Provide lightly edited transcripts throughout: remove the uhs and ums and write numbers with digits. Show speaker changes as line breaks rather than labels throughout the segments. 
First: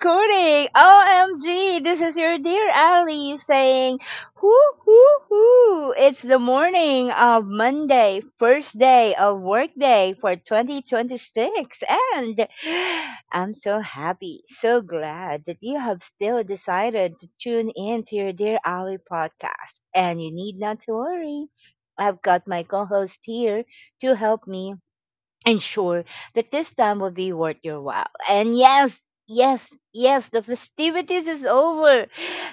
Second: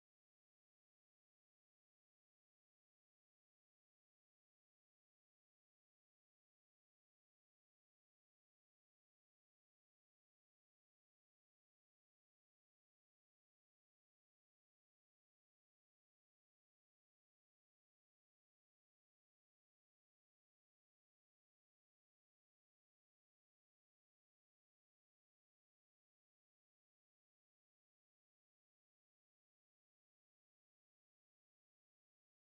recording. OMG, this is your dear Ali saying, whoo, whoo, whoo. It's the morning of Monday, first day of workday for 2026. And I'm so happy, so glad that you have still decided to tune in to your Dear Ali podcast. And you need not to worry. I've got my co host here to help me ensure that this time will be worth your while. And yes, the festivities is over.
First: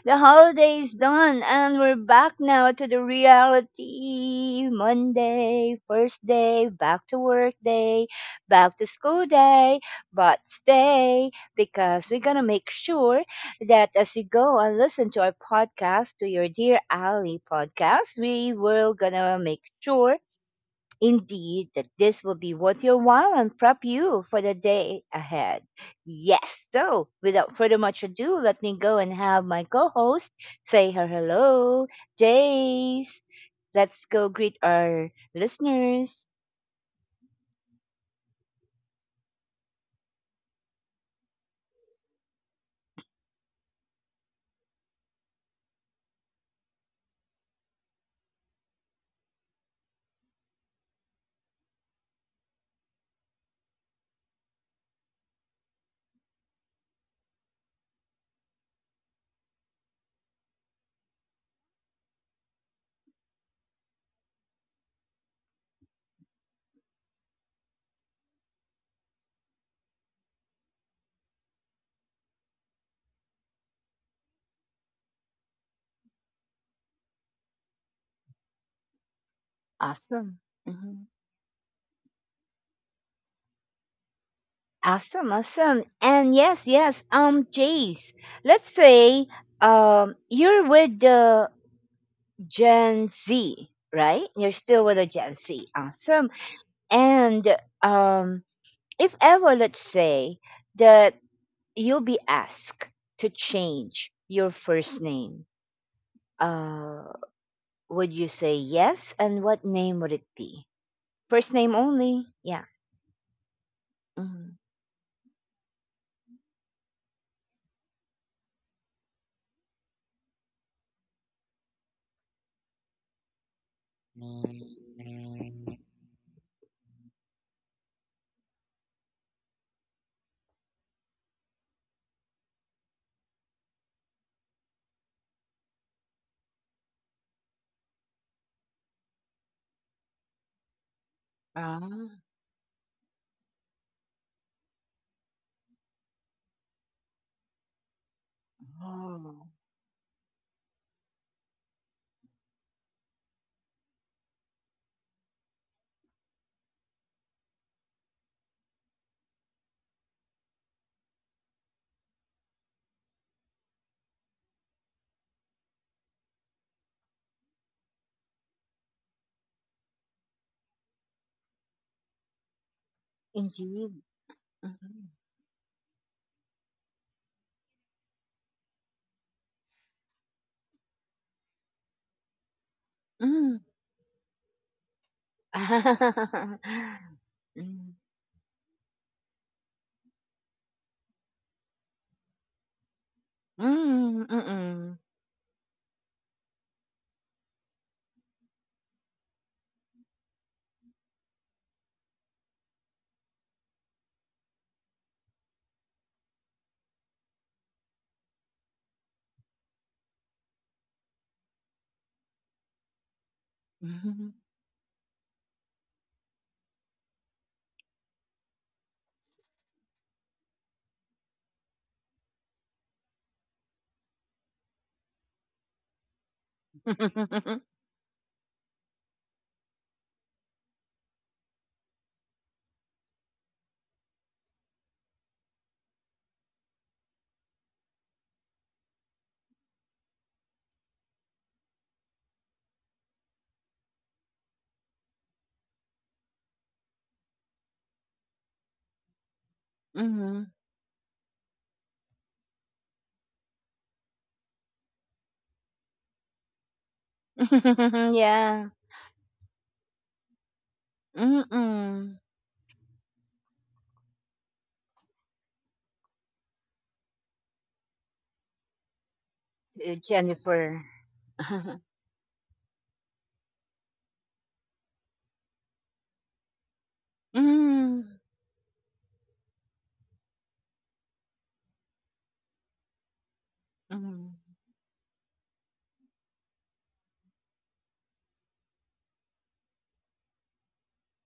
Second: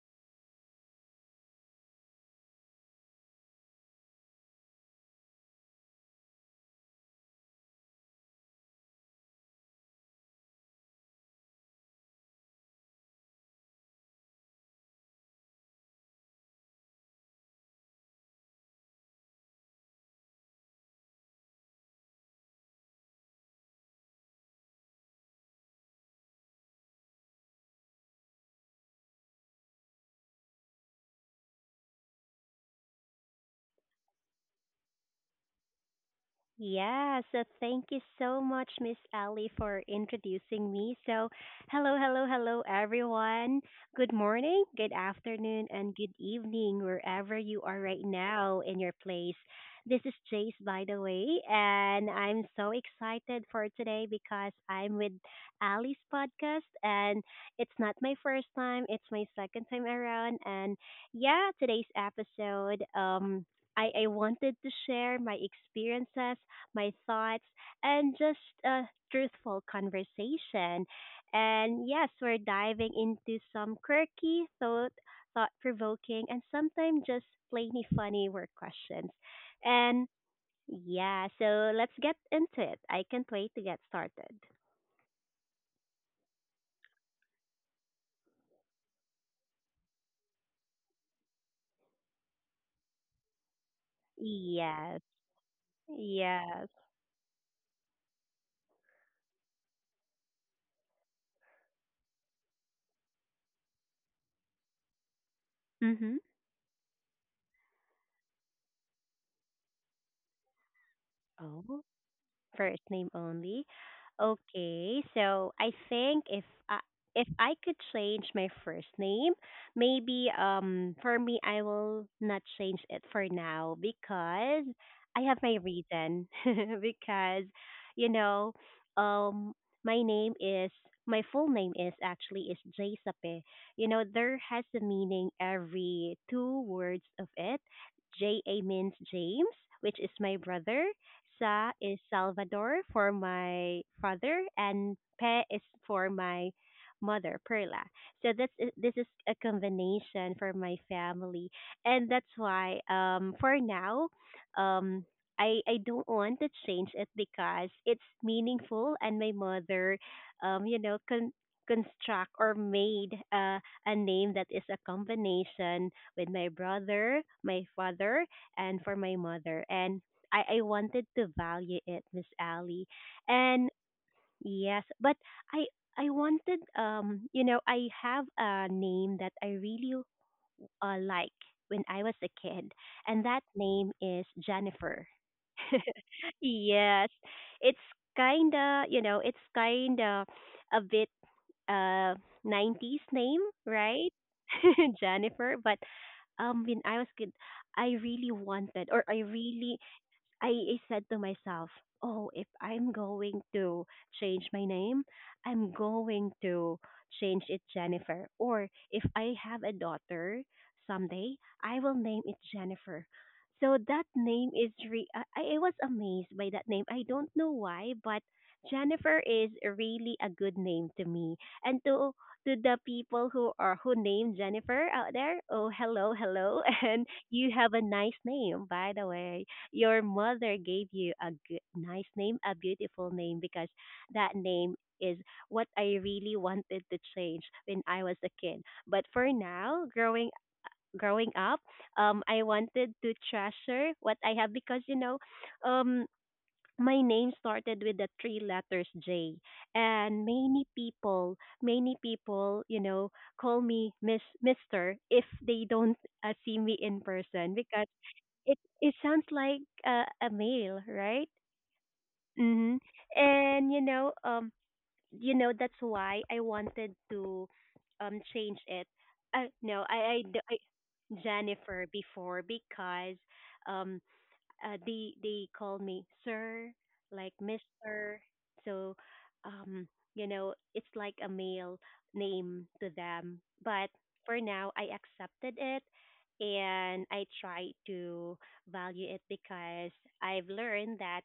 The holiday is done and we're back now to the reality. Monday, first day, back to work day, back to school day, but stay because we're gonna make sure that as you go and listen to our podcast, to your dear Ali podcast, we will gonna make sure Indeed, that this will be worth your while and prep you for the day ahead. Yes, so without further much ado, let me go and have my co host say her hello. Jace, let's go greet our listeners.
Yeah, so thank you so much, Miss Ali, for introducing me. So, hello, hello, hello, everyone. Good morning, good afternoon, and good evening, wherever you are right now in your place. This is Jace, by the way, and I'm so excited for today because I'm with Ali's podcast, and it's not my first time, it's my second time around. And yeah, today's episode, I wanted to share my experiences my thoughts, and just a truthful conversation. And yes, we're diving into some quirky, thought provoking, and sometimes just plainly funny work questions. And
Awesome. Mhm.
yeah, so let's get into it. I can't wait to get started.
Awesome, awesome. And yes, yes, Jace, let's say you're with the Gen Z, right? You're still with
Yes,
the Gen Z. Awesome.
yes.
And um if ever, let's say, that you'll be asked to change your first name, uh, would you say yes? And what name would it be? First name
Mm-hmm.
only? Yeah.
First name only.
Mm-hmm.
Okay, so I think I if I could change my first name, maybe for me I will not change it for now because I have my reason because you know um my name is my full name is actually is J Sape. You know there has a meaning every two words of it. J A means James, which is my brother, Sa is
Ah,
Salvador for my father, and Pe is for my mother, Perla. So this is a
oh,
combination for my family, and that's why for now, um I don't want to change it because it's meaningful, and my mother, you know construct or made a name that is a combination with my brother, my father, and for my mother. And I wanted to value it, Miss Ali. And
indeed.
yes,
Mhm.
but I I wanted you know, I have a name that I really like when I was a kid and that
Mm.
name is Jennifer. Yes. It's
Mm.
kinda a bit uh nineties name, right?
Mm, mm-mm.
Jennifer. But when I was kid I really wanted or I really I said to myself, oh, if I'm going to change my name, I'm going to change it Jennifer. Or if I have a daughter someday, I will name it Jennifer. So that
Mhm.
name is I was amazed by that name. I don't know why, but Jennifer is really a good name to me. And to the people who are who name Jennifer out there, oh hello, hello, and you have a nice name by the way your mother gave you a good, nice name, a beautiful name, because that name is what I really wanted to change when I was a kid. But for now, growing up, I wanted to treasure what I have because um, my name started with the three letters J, and
Mhm.
many people, call me Miss Mister if they don't see me in person because it
Yeah.
it sounds like a male, right?
Mm-mm.
Mhm. And that's why I wanted to change it. No, I, d- I-
Jennifer.
Jennifer before because um they call me sir, like
Mm,
Mister. So, um, you know, it's like a male name to them. But
mhm,
for now, I accepted it, and I try to value it because I've learned that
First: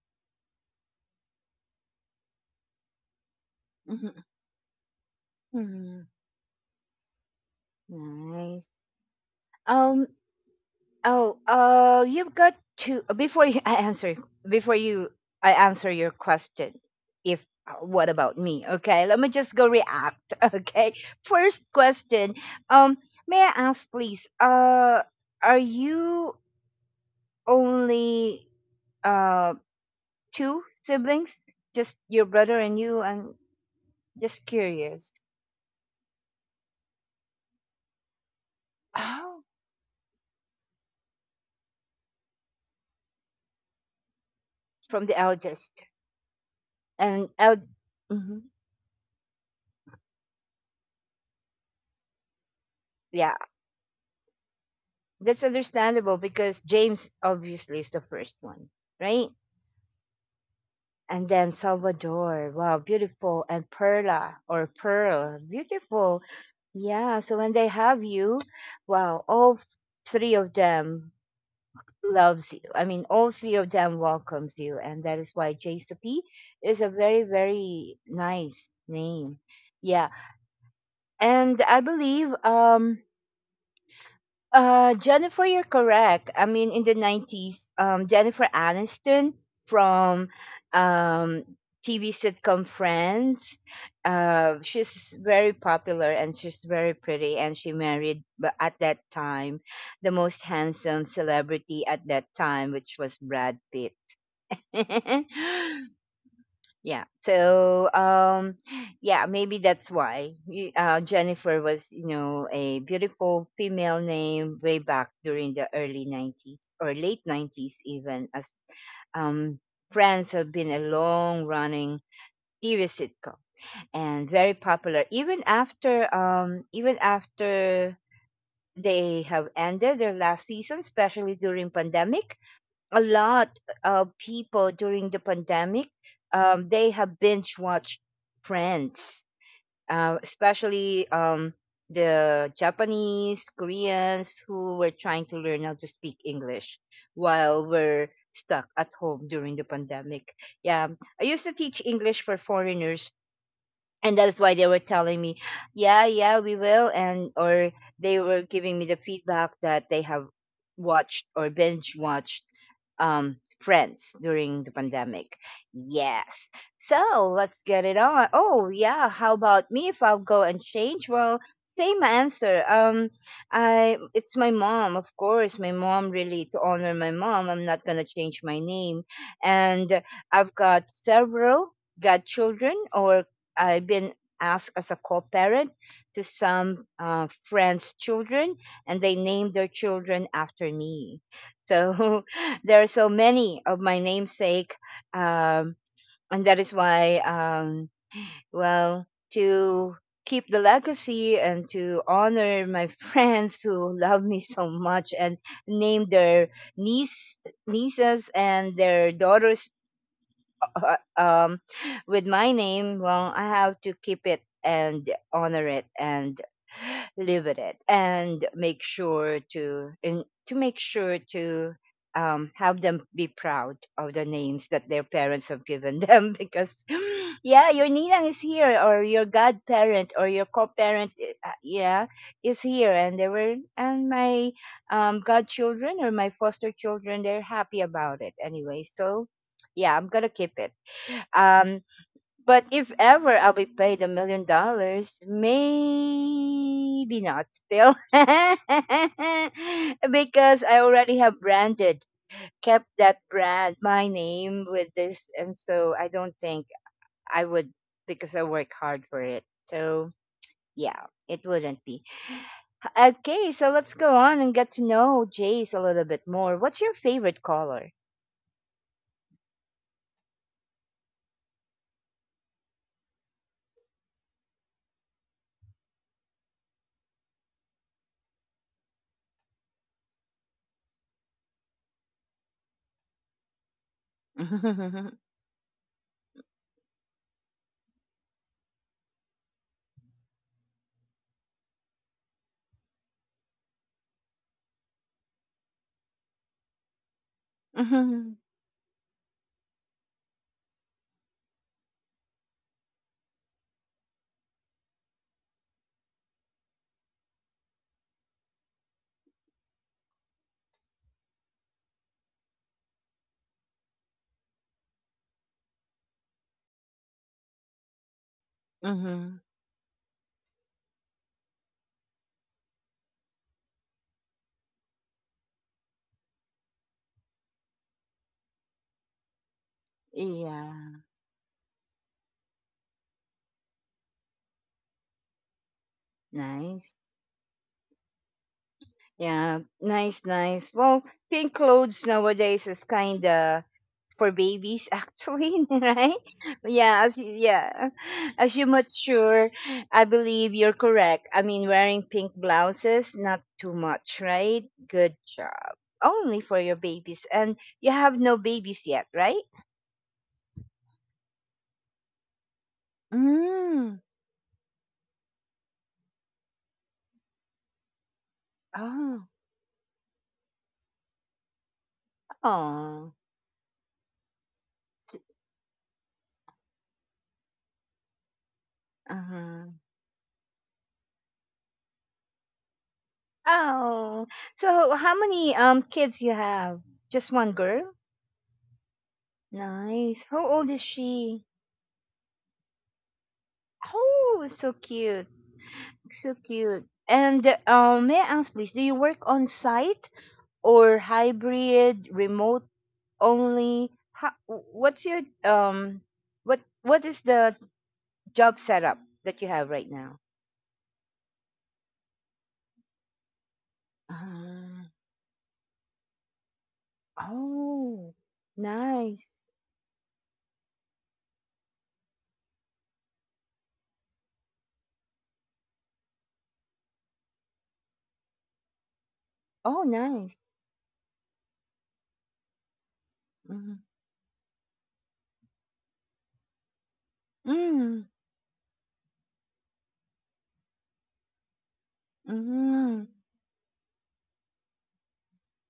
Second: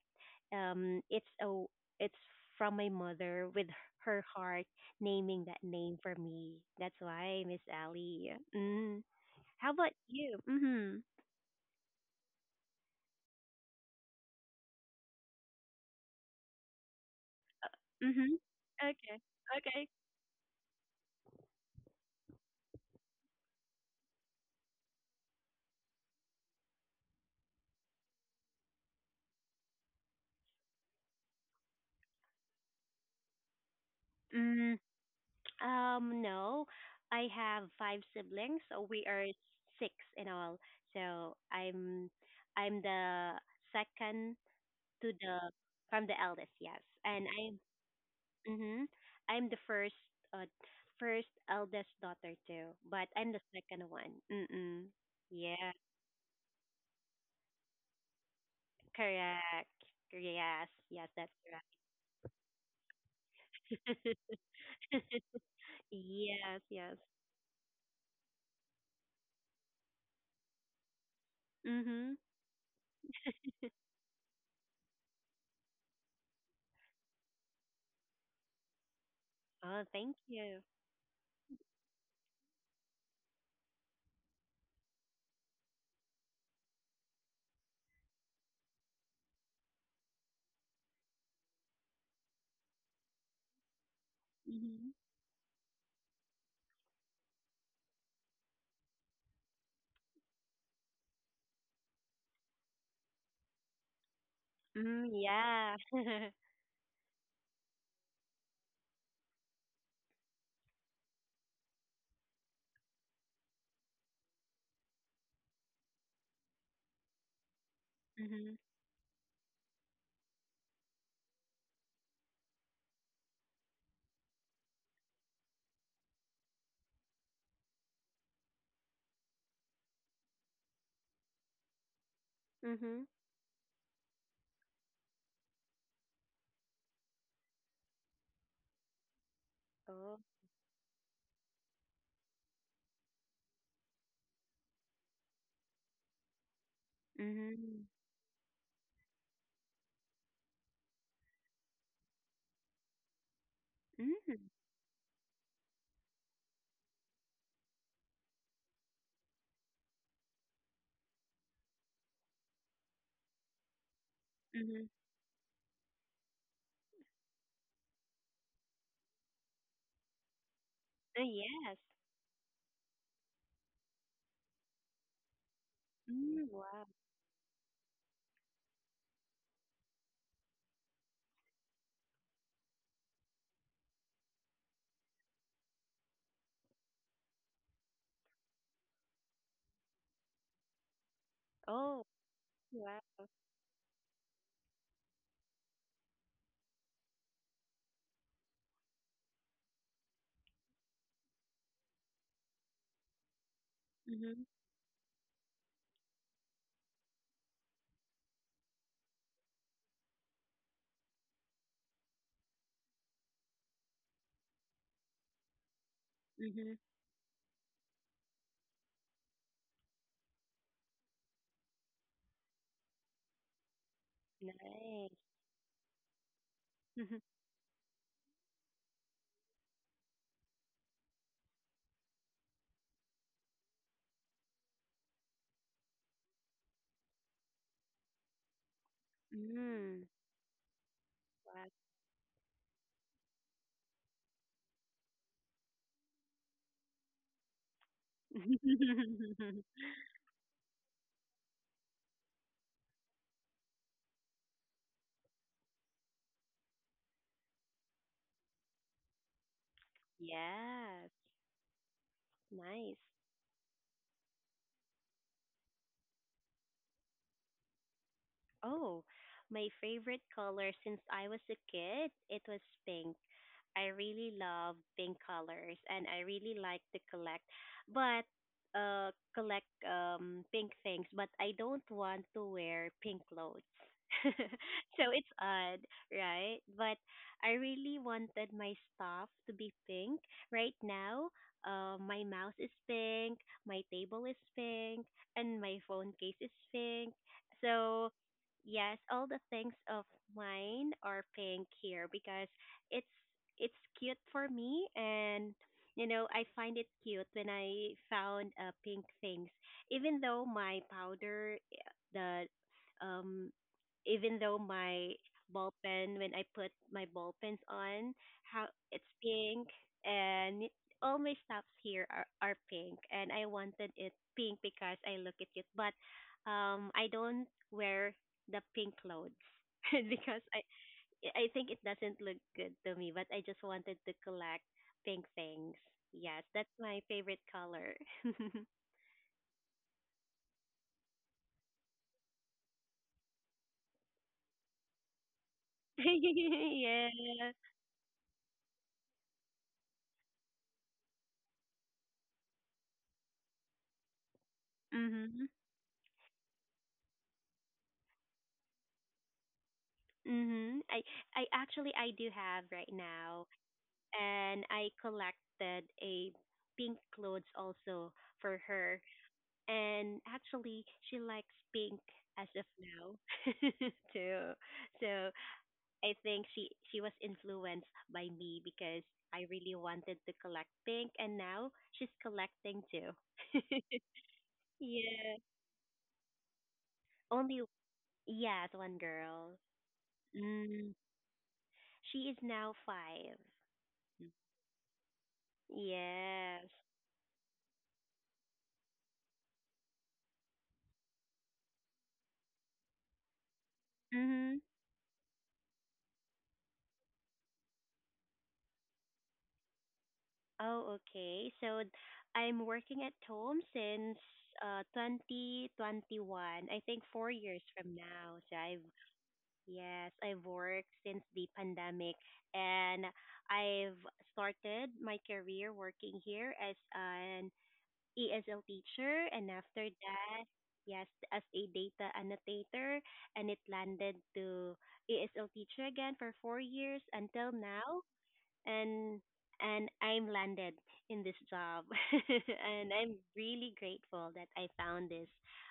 um, it's a it's from my mother with
mhm,
her heart naming that name
mhm.
for me. That's why Miss Ellie.
Nice.
Mm. How about
Um.
you? Mhm.
Oh. You've got to before you, I answer. Before you, I answer your question. If what
Mhm.
about me? Okay.
Okay.
Let me just go
Okay.
react. Okay. First question. Um. May I ask, please? Are you only uh two siblings? Just your brother and you. I'm just
Mm,
curious.
no, I have five siblings, so we are
Oh,
six in all. So I'm the second
from
to
the
the
eldest.
from the eldest, yes, and
and L- Mhm.
mm-hmm, I'm the first uh, first eldest daughter too, but I'm
Yeah,
the second one. Mm-mm.
that's
Yeah,
understandable because James obviously is the first one, right?
correct. Yes, yes,
And
that's
then
right.
Salvador, wow, beautiful, and Perla or Pearl, beautiful,
Yes, yes.
yeah. So when they have you, wow, three of them
Mm-hmm.
loves you. I mean, all three of them welcomes you, and that is why JCP is a very nice name,
Oh,
yeah.
thank you.
And I believe uh, Jennifer, you're correct. I mean, in the 90s, Jennifer Aniston from um, TV sitcom Friends,
Mhm.
she's very popular and she's very pretty. And she married at that time the most handsome celebrity at that time, which was Brad Pitt.
Mm, yeah.
Yeah. So, yeah, maybe that's why Jennifer was, you know, a beautiful female name way back during the early 90s or late 90s, even
Mm-hmm.
as um, Friends have been a long running TV sitcom and very popular even after, even after they have ended their last season, especially during pandemic
Mm-hmm.
a lot of people during the pandemic they have binge watched friends
Oh.
especially the japanese koreans who were trying to learn how to speak english while
Mm-hmm.
we're stuck at home during the pandemic. Yeah, I used to teach english for foreigners and
Mm-hmm.
that's why they were telling me yeah yeah we will and or they were giving me the feedback that they have watched or binge watched friends during the
Mm-hmm.
pandemic. Yes, so let's get it on. Oh yeah, how about me if I'll go and change? Well,
Yes.
same answer. I it's my mom, of course, my mom.
Mm,
Really, to
wow.
honor my mom I'm not going to change my name. And I've got several godchildren or I've been asked as a co-parent to some friends' children, and they named their children after me.
Oh,
So there are
wow.
so many of my namesake, um, and that is why, well, to keep the legacy and to honor my friends who love
Mm-hmm.
me so much and name their niece nieces and their daughters uh, um, with my name, well, I have to keep it and honor it and
Mm-hmm.
live with it and make sure to have them be proud of the names that their
Nice.
parents have given them because yeah, your ninang is here, or your godparent, or your co-parent yeah is here, and they were and my godchildren or my foster children they're happy about it anyway. So yeah,
Mm.
I'm gonna keep it,
Wow.
um, but if ever I'll be paid $1 million, maybe not still. because I already have branded, kept that brand, my name with this. And so I don't think I would, because I work hard for it. So yeah,
Yes.
it wouldn't be.
Nice.
Okay, so let's go on and get to know Jace a little bit more. What's your favorite color?
Oh, my favorite color since I was a kid, it was pink. I really love pink colors and I really like to collect but collect pink things, but I don't want to wear pink clothes. So it's odd, right? But I really wanted my stuff to be pink. Right now, my mouse is pink, my table is pink, and my phone case is pink. So
Mm-hmm.
yes, all the things of mine are pink here because it's it's cute for me and you know, I find it cute when I found pink things. Even though my powder uh, the um Even though my ball pen when I put my ball pens on, how it's pink and all my stuffs here are pink and I wanted it pink because I look at it. Cute. But I don't wear the pink clothes because
Yeah.
I think it doesn't look good to me, but I just wanted to collect pink things. Yes, that's
Nice.
my favorite color.
Yeah, nice, nice. Well, pink clothes nowadays is kind of for babies, actually, right?
Yeah.
Yeah, as you mature, I believe you're correct. I mean, wearing pink blouses, not too much, right? Good
Mhm.
job. Only for your babies, and you have no babies yet, right?
Mhm. I actually I do have right now,
Mm.
and I collected a pink clothes also for her,
Oh,
and actually she likes pink as of
oh,
now too. So I think she was influenced by me because I
uh-huh.
really wanted to collect pink, and now she's collecting too.
Oh. So, how
Yeah.
many kids you have? Just one
Only
girl?
yes, one girl.
Nice. How old is
Mm,
she?
she is now five.
Oh, so cute. So
Yes.
cute. And may I ask, please, do you work on site or hybrid, remote only? How,
Mhm.
what's your what is the job setup that you have right now?
Oh, okay. So I'm working at home since
Ah,
2021. I think 4 years from
oh,
now. So I've
nice.
yes, I've worked since the pandemic and I've started my career working here as an ESL teacher and
Oh,
after
nice.
that, yes, as a data annotator and it
Mm,
landed to ESL teacher again for 4 years until now
mm,
and I'm landed in this job. And
mm,
I'm really grateful that I found this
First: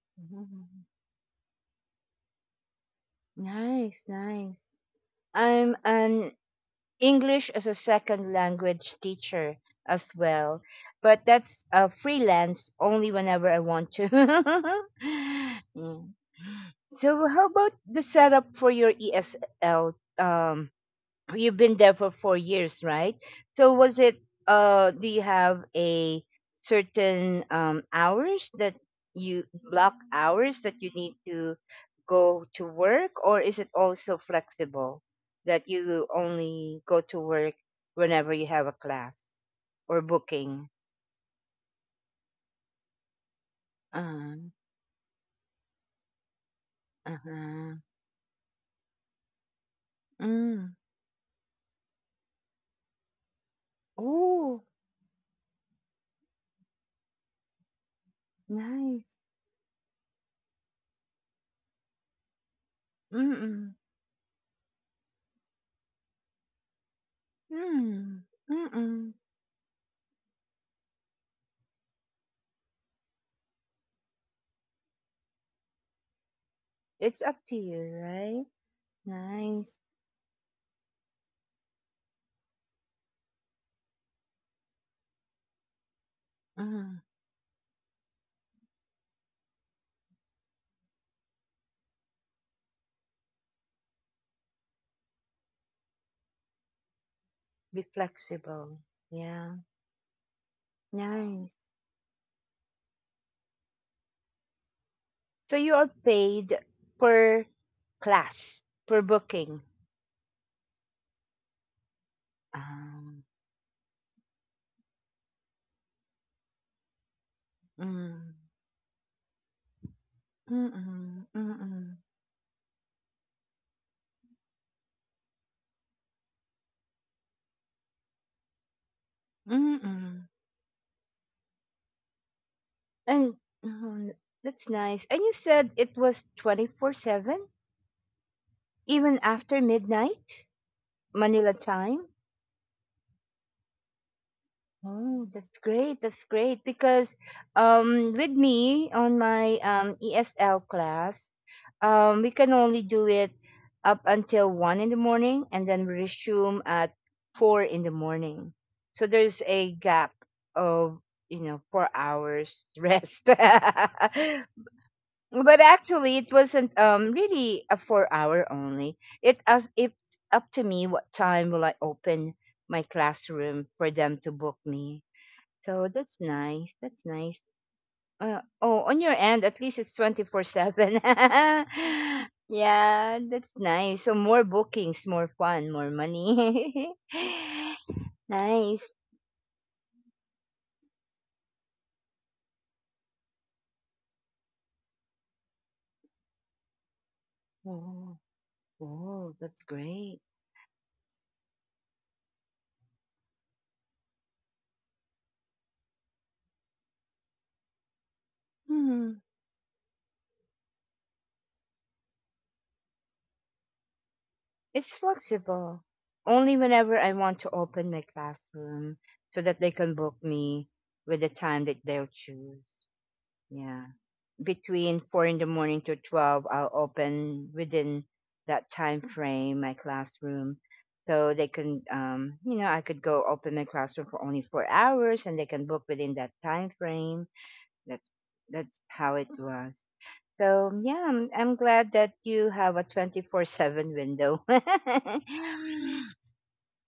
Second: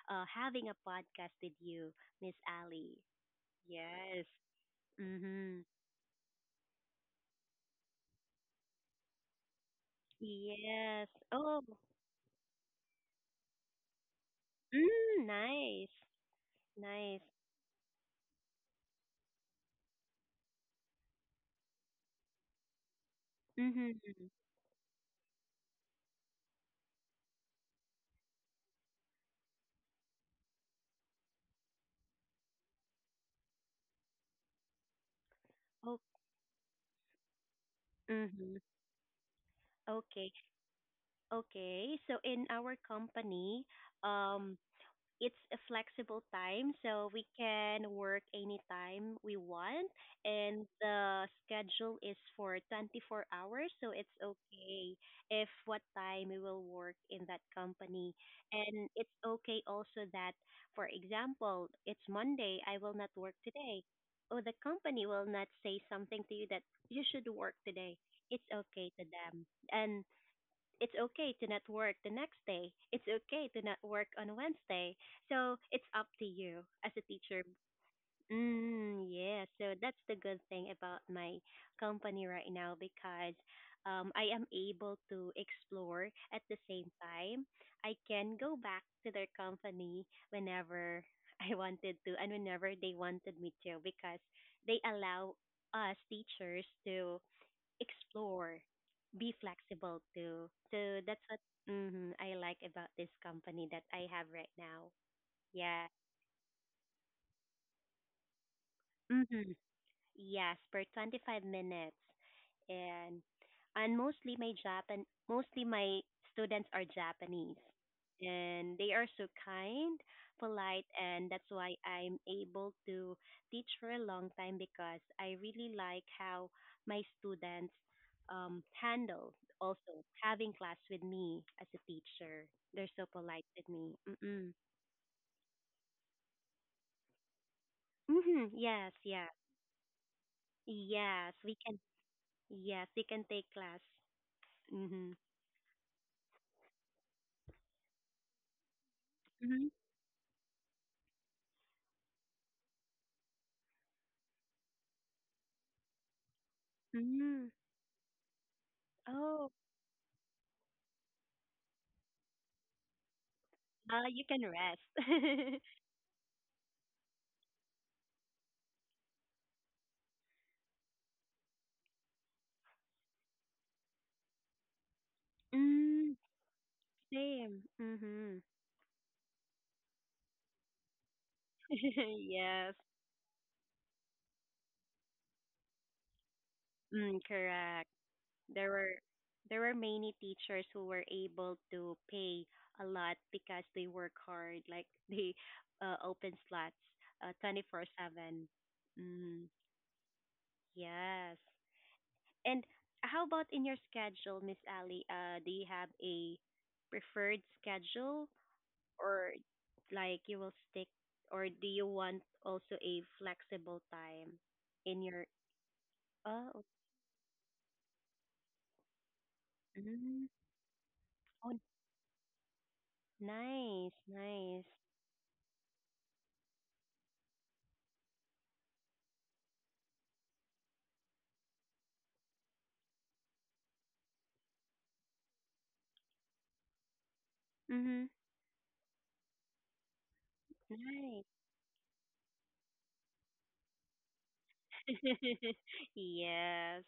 having a
mm.
podcast with you, Miss Ali.
Nice,
Yes.
nice.
Mm-hmm.
I'm an English as a second language teacher as well.
Yes.
But
Oh.
that's freelance only whenever I want to.
Mm, nice.
Mm.
Nice.
So, how about the setup for your ESL? You've been there for 4 years, right? So was it?
Mm-hmm.
Do you have a certain hours that you block hours that you need to go to work, or is it also flexible that
Oh.
you only go to work whenever you
Mm-hmm.
have a class or
Okay.
booking?
Okay. So in our company,
Um,
um, it's a flexible time, so we
uh-huh.
can work anytime we want, and
Mm.
the schedule is for 24 hours, so it's
Oh,
okay if what time we will work in that company. And it's
nice.
okay also that, for example, it's Monday, I will not work
Mm-mm.
today. Or the company will not say something to you that you should work today.
Mm.
It's okay to
Mm-mm.
them. And it's okay to not work the next day. It's okay to not work on Wednesday. So it's up to you as a
It's
teacher.
up to you, right?
Mm, yeah. So
Nice.
that's the good thing about my company right now because I am able to explore at the same
Mm,
time. I can go back to their company whenever I wanted to and whenever they wanted me to because they allow us teachers to
be
explore,
flexible.
be
Yeah,
flexible too. So that's what
nice.
mhm, I like about this company that I have right now.
So you
Yeah.
are paid per class, per
Hmm,
booking.
yes, for 25 minutes. And
Um,
mostly my students are Japanese.
mm,
And they are so kind, polite,
mm-mm,
and that's why
mm-mm,
I'm able to teach for a long time because I really like how my students handle also
mm-mm.
having class with me as a teacher. They're so
And
polite with me.
mm,
Mm-mm.
that's nice. And you said it was 24/7,
Mm-hmm. Yes,
even
yes,
after midnight,
yes.
Manila
We can.
time.
Yes, we can take class. Mm-hmm.
Oh, that's great. That's great. Because with me on my
Mhm.
ESL class, um, we can only do it up until 1 in the morning, and then we resume at
Mm.
4 in the morning. So there's
Oh,
a gap of you know 4 hours rest. But
you can rest.
actually, it wasn't really a 4 hour only. It as if it's up to me what time will I open my classroom for them to book me. So
Mm.
that's nice. That's nice.
Same. Mhm.
Oh, on your end, at least it's 24/7.
Yes.
Yeah, that's nice. So more bookings, more fun, more money.
Mm, correct. There
Nice.
were there were many teachers who were able to pay a lot because they work hard, like they open slots
Oh,
24/7.
oh,
Mm,
that's great.
yes. And how about in your schedule, Miss Ali? Do you have a preferred schedule
Hmm.
or like you will stick or do you want also a flexible time
It's
in your
flexible. Only
oh
whenever I want to open my classroom so that they can book
mm,
me with the
oh
time that they'll choose. Yeah.
nice nice
Between 4 in the morning to 12 I'll open within that time frame my classroom so they can you know, I could go open my classroom for only 4 hours and they can book within that time frame.
mhm
that's that's how it was. So yeah
nice
I'm glad that you have a 24/7 window.
yes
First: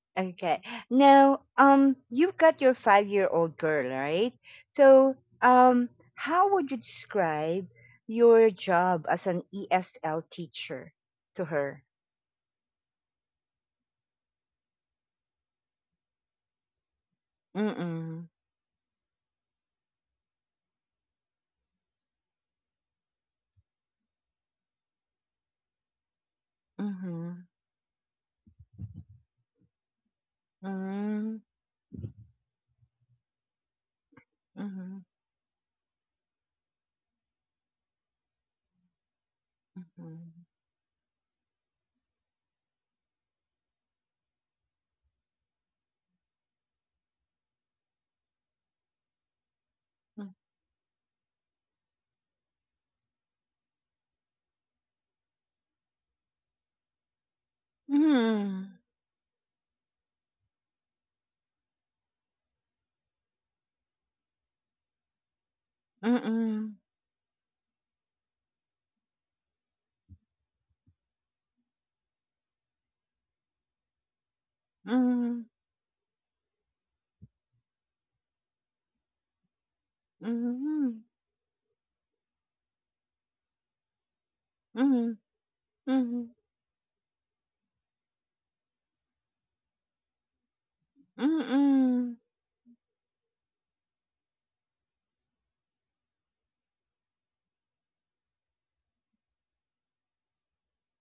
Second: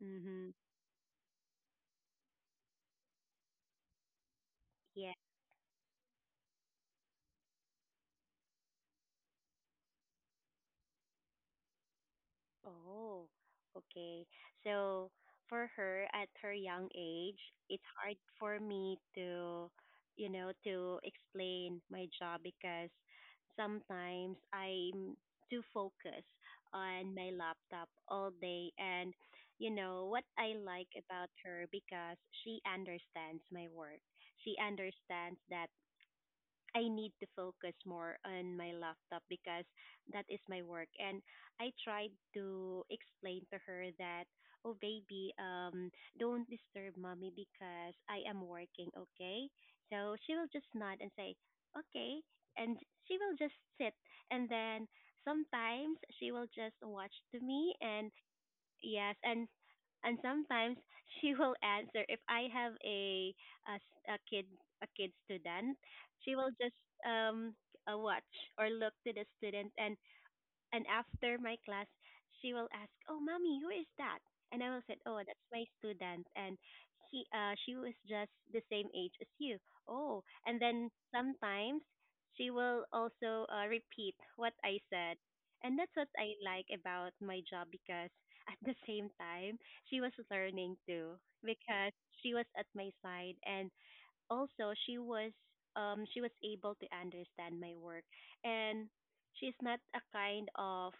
mhm
Okay. Now, you've got your 5-year-old girl, right?
yes.
So, um, how would you describe your job as an ESL teacher to her?
Oh, okay. So for her at her young age, it's hard
Mm-mm.
for me to, you know, to explain my job because sometimes I'm too focused on my
Mm-hmm.
laptop all day. And, you know, what I like about
Mm-hmm.
her because she understands my work. She
Mm-hmm.
understands that I need to focus more on my laptop because that is my work. And I tried to explain to her that, oh, baby, don't disturb mommy because I am working, okay? So she will just nod and say, okay. And she will just sit. And then sometimes she will just watch to me and
Mm-hmm.
yes, and sometimes she will answer if I have a, s- a kid a kid student, she will
Mm-hmm.
just um watch or look to the student and after my class, she will ask, "Oh, mommy, who is that?" And I will say, "Oh,
Mm-hmm.
that's my student." And she was just the same age as you. Oh, and then
Mm-hmm.
sometimes she will also repeat what I
Mm-hmm.
said, and that's what
Mm-hmm.
I like about my job because at the same time she was learning too because
Mm-mm.
she was at my side and also she was able to understand my work and she's not a kind of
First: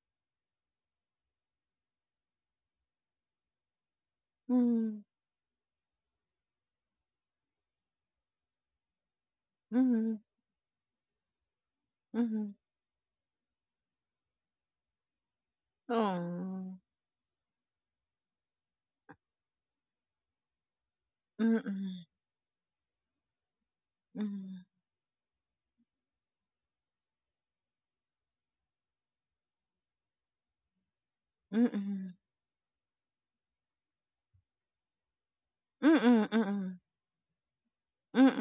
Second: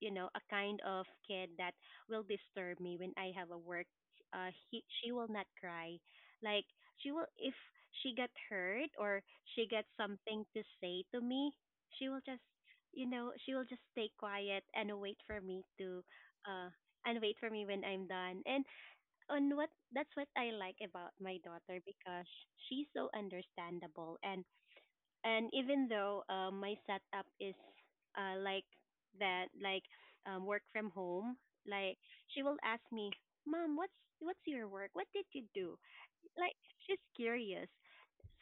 a kind of kid that will disturb me when I have a work.
Mm-mm.
She will not cry. Like, she will if she got hurt or she got
Mm-mm.
something to say to me, she will just
Mm-mm.
she will just stay quiet and wait for me to uh
Oh.
and wait for me when I'm done. And and what that's what I like about my daughter
Mm-mm.
because she's so understandable. and
Mm-mm.
and even though my setup is like that, like work from home, like
Mm-mm.
she will ask me, "Mom, what's your work? What did you do?"
Mm, mm,
Like,
mm,
she's curious.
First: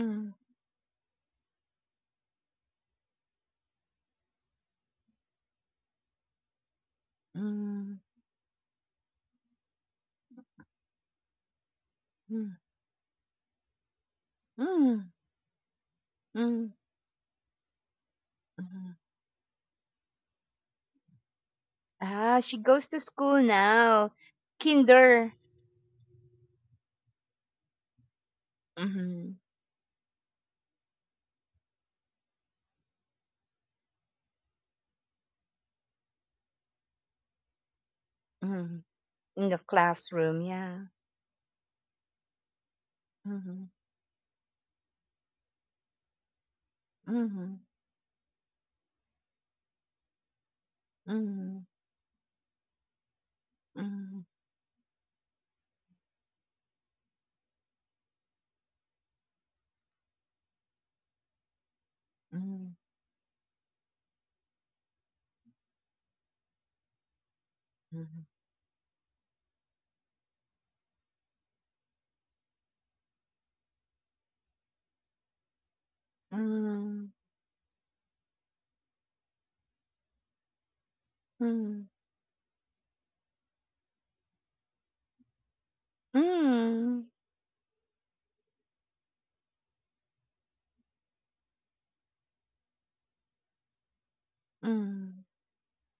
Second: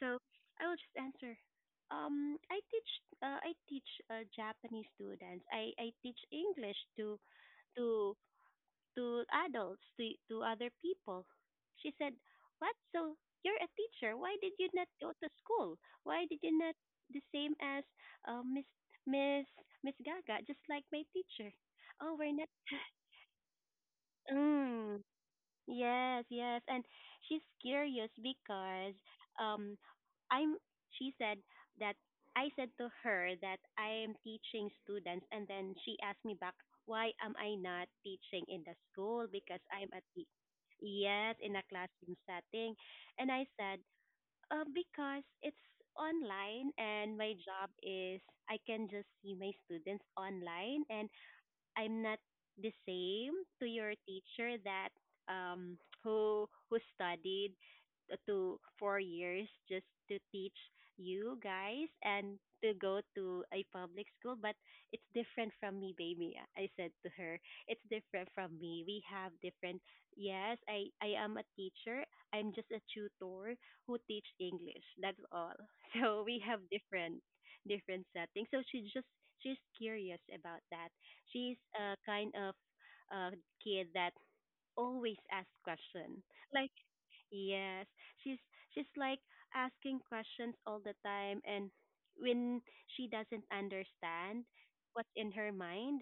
So I will just answer, "I teach I teach Japanese students. I teach English
mm,
to to adults, to other people." She said, "What? So you're a teacher. Why did you not go
mm,
to school? Why did you
mm,
not the same as Miss
mhm.
Miss Miss Gaga, just like my teacher? Oh, we're
Ah,
not."
she goes to school now.
Mm.
Kinder.
Yes, yes. And she's curious because
Mhm,
um I'm she said that I said to her that I am teaching students, and then she asked me back why am I not teaching in the
mhm.
school
In
because
the
I'm at the
classroom, yeah.
yes in a classroom setting. And I
Mhm,
said, "Because it's online and my
mhm,
job is I can just see my students online, and
mhm,
I'm not the same to your
mhm,
teacher that um who studied to 4 years just to teach you guys and to
mhm,
go to a public school. But it's different from me, baby," I said to her, "it's different from me. We have different yes I am a teacher. I'm just a tutor who teach English. That's all." So we have
mhm,
different different settings, so she just she's curious about that. She's
mhm,
a kind of uh, kid that always asks questions. Like,
mhm,
yes, she's she's like asking questions all the time, and when she doesn't understand what's
mhm,
in her mind,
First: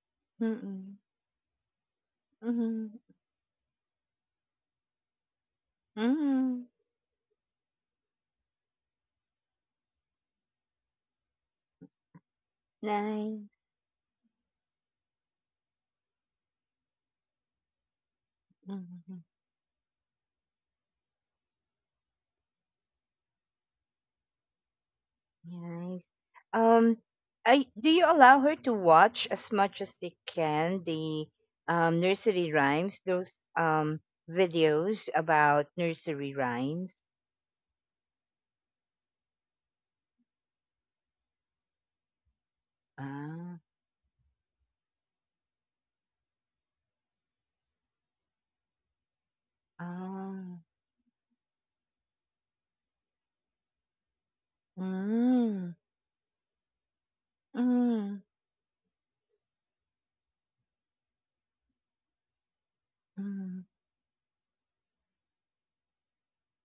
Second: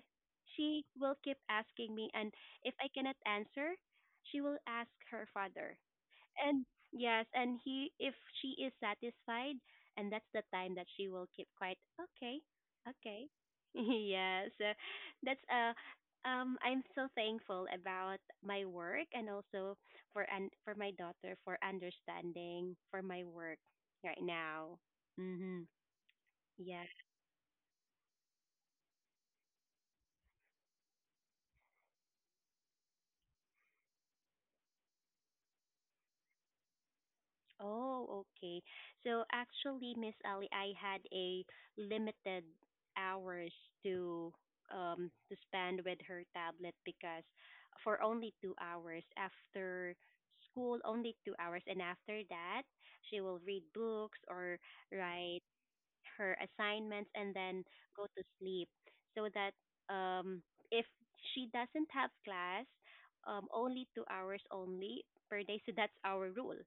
she
mhm,
will keep asking me, and
mhm,
if I
mhm,
cannot answer, she will ask her father. And
mhm.
yes, and he if she is satisfied, and that's the time that she will keep quiet. Okay, okay.
Nice.
Yeah, so that's I'm so thankful about my work,
Mm-hmm.
and also for and for my daughter for understanding for my work right now. Mhm.
Nice.
Yeah.
Um, I do you allow her to watch as much as they can the nursery rhymes, those videos about nursery rhymes?
Oh, okay. So actually, Miss Ali, I had a limited hours
Ah,
to to spend with her tablet because for only 2 hours after
ah,
school, only 2 hours, and after that she will read books or write
mm,
her assignments and then go to
mm,
sleep, so that um if she doesn't have class,
mm,
only 2 hours only per day. So that's our rule.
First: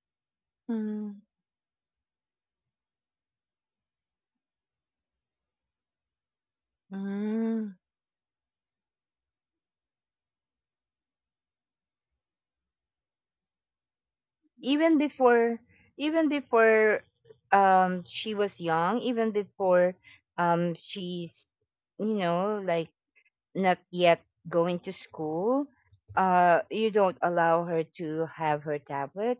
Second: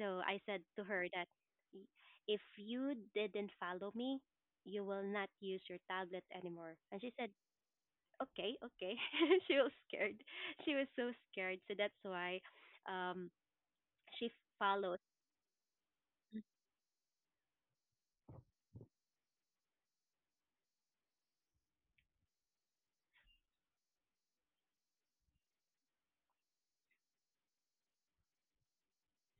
So I said to her
mm,
that, "Y- if you didn't follow me, you will not use your tablet anymore." And she said,
mm.
"Okay, okay." She was scared, she was so scared, so that's why um she
Even
followed.
before, even before she was young, even before she's you know like not yet going to school, you don't allow her to have her tablet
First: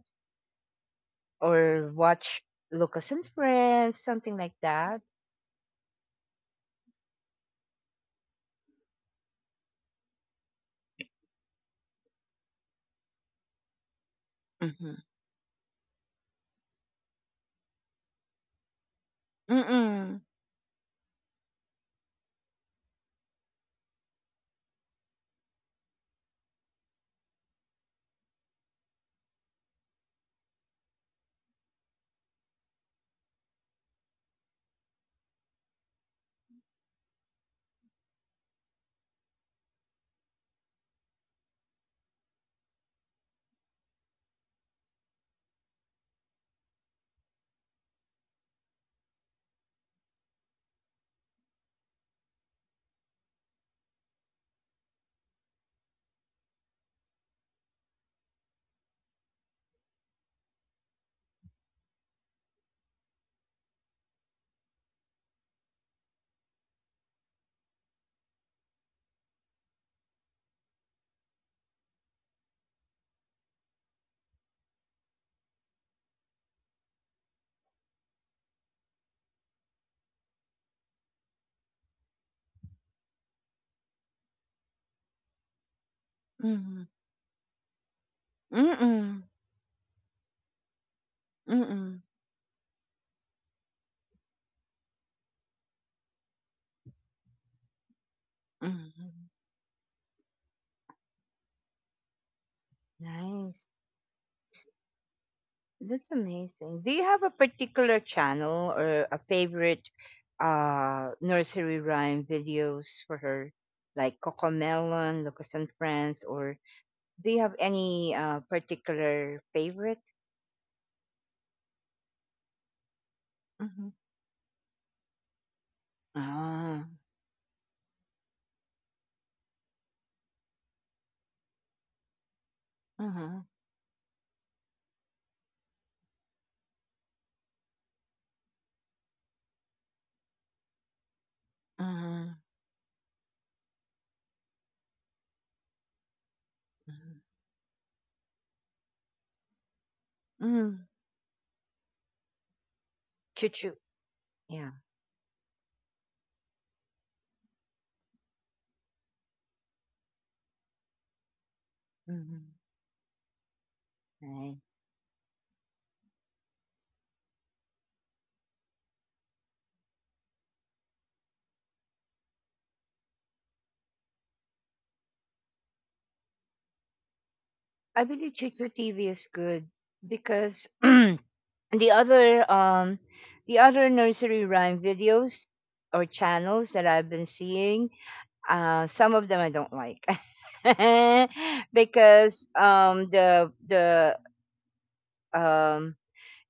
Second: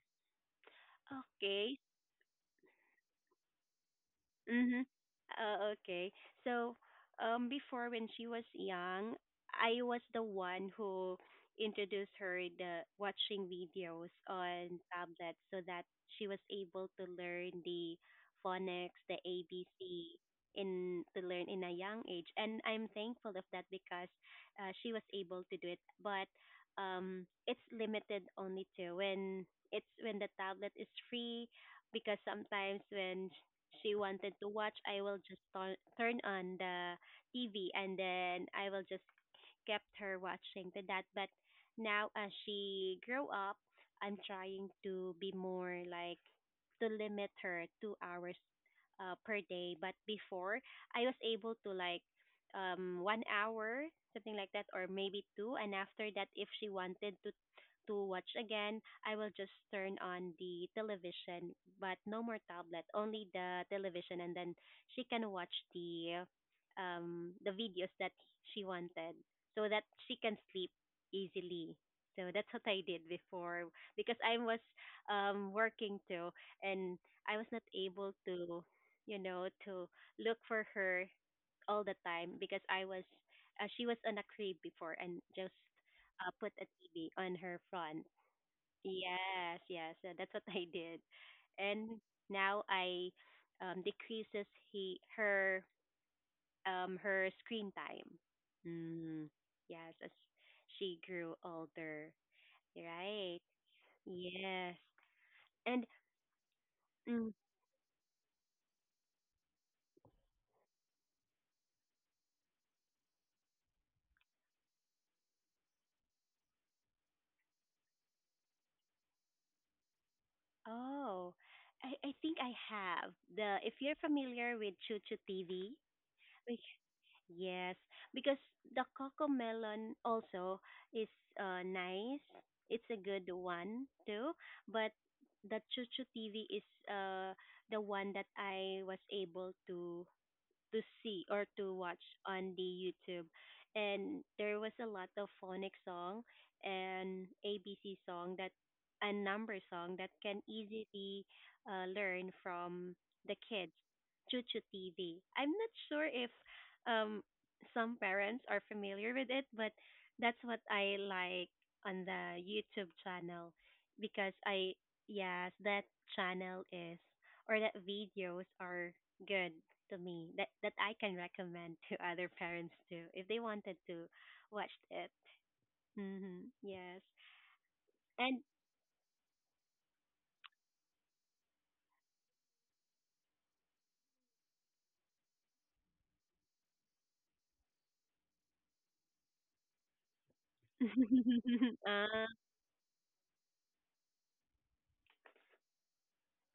Okay.
or watch Lucas and Friends, something like
Mm-hmm.
that?
Okay. So, before when she was young, I was the one who introduced her the watching videos on
Mm-hmm.
tablets so that she was able to learn the phonics, the ABC
Mm-mm.
in to learn in a young age. And I'm thankful of that because she was able to do it. But it's limited only to when it's when the tablet is free because sometimes when she wanted to watch, I will just turn on the TV and then I will just kept her watching to that. But now as she grew up, I'm trying to be more like to limit her 2 hours per day. But before, I was able to like 1 hour something like that or maybe two, and after that if she wanted to watch again I will just turn on the television. But no more tablet, only the television, and then she can watch the videos that she wanted so that she can sleep easily. So that's what I did before because I was working too, and I was not able to, you know, to look for her all the time because I was she was on a crib before and just put a
Mm-mm.
TV on her front.
Mm-mm.
Yes, yes, that's what I did, and
Mm-mm.
now I decreases he her her screen time. Mm.
Mm-mm.
Yes, as she grew older. Right.
Nice.
Yes. And
That's amazing. Do you have
mm,
a particular channel or a favorite nursery rhyme videos for her, like Cocomelon, Lucas and Friends, or do you have any particular favorite?
oh, I think I have the if
Mhm.
you're familiar with Chuchu TV. Which-
Ah.
yes, because the Melon also is nice. It's a
Uh
good
huh.
one too, but the Chuchu TV is uh the one that I was able to see or to watch
Mhm,
on the YouTube. And there was a lot of phonic song
mhm, mhm.
and ABC song that a number song that can
Mm,
easily learn from the kids.
Chuchu.
Chuchu
Yeah.
TV. I'm not sure if um some parents are familiar with it, but that's what I like on the
Mhm,
YouTube channel because
right.
I yes, that channel is or that videos are good to me that that I can recommend to other parents too if they wanted to watch it. Hmm. Yes,
I believe
and
Chuchu TV is good because other um the other nursery rhyme videos or channels that I've been seeing, uh, some of them I don't like.
uh,
Because the um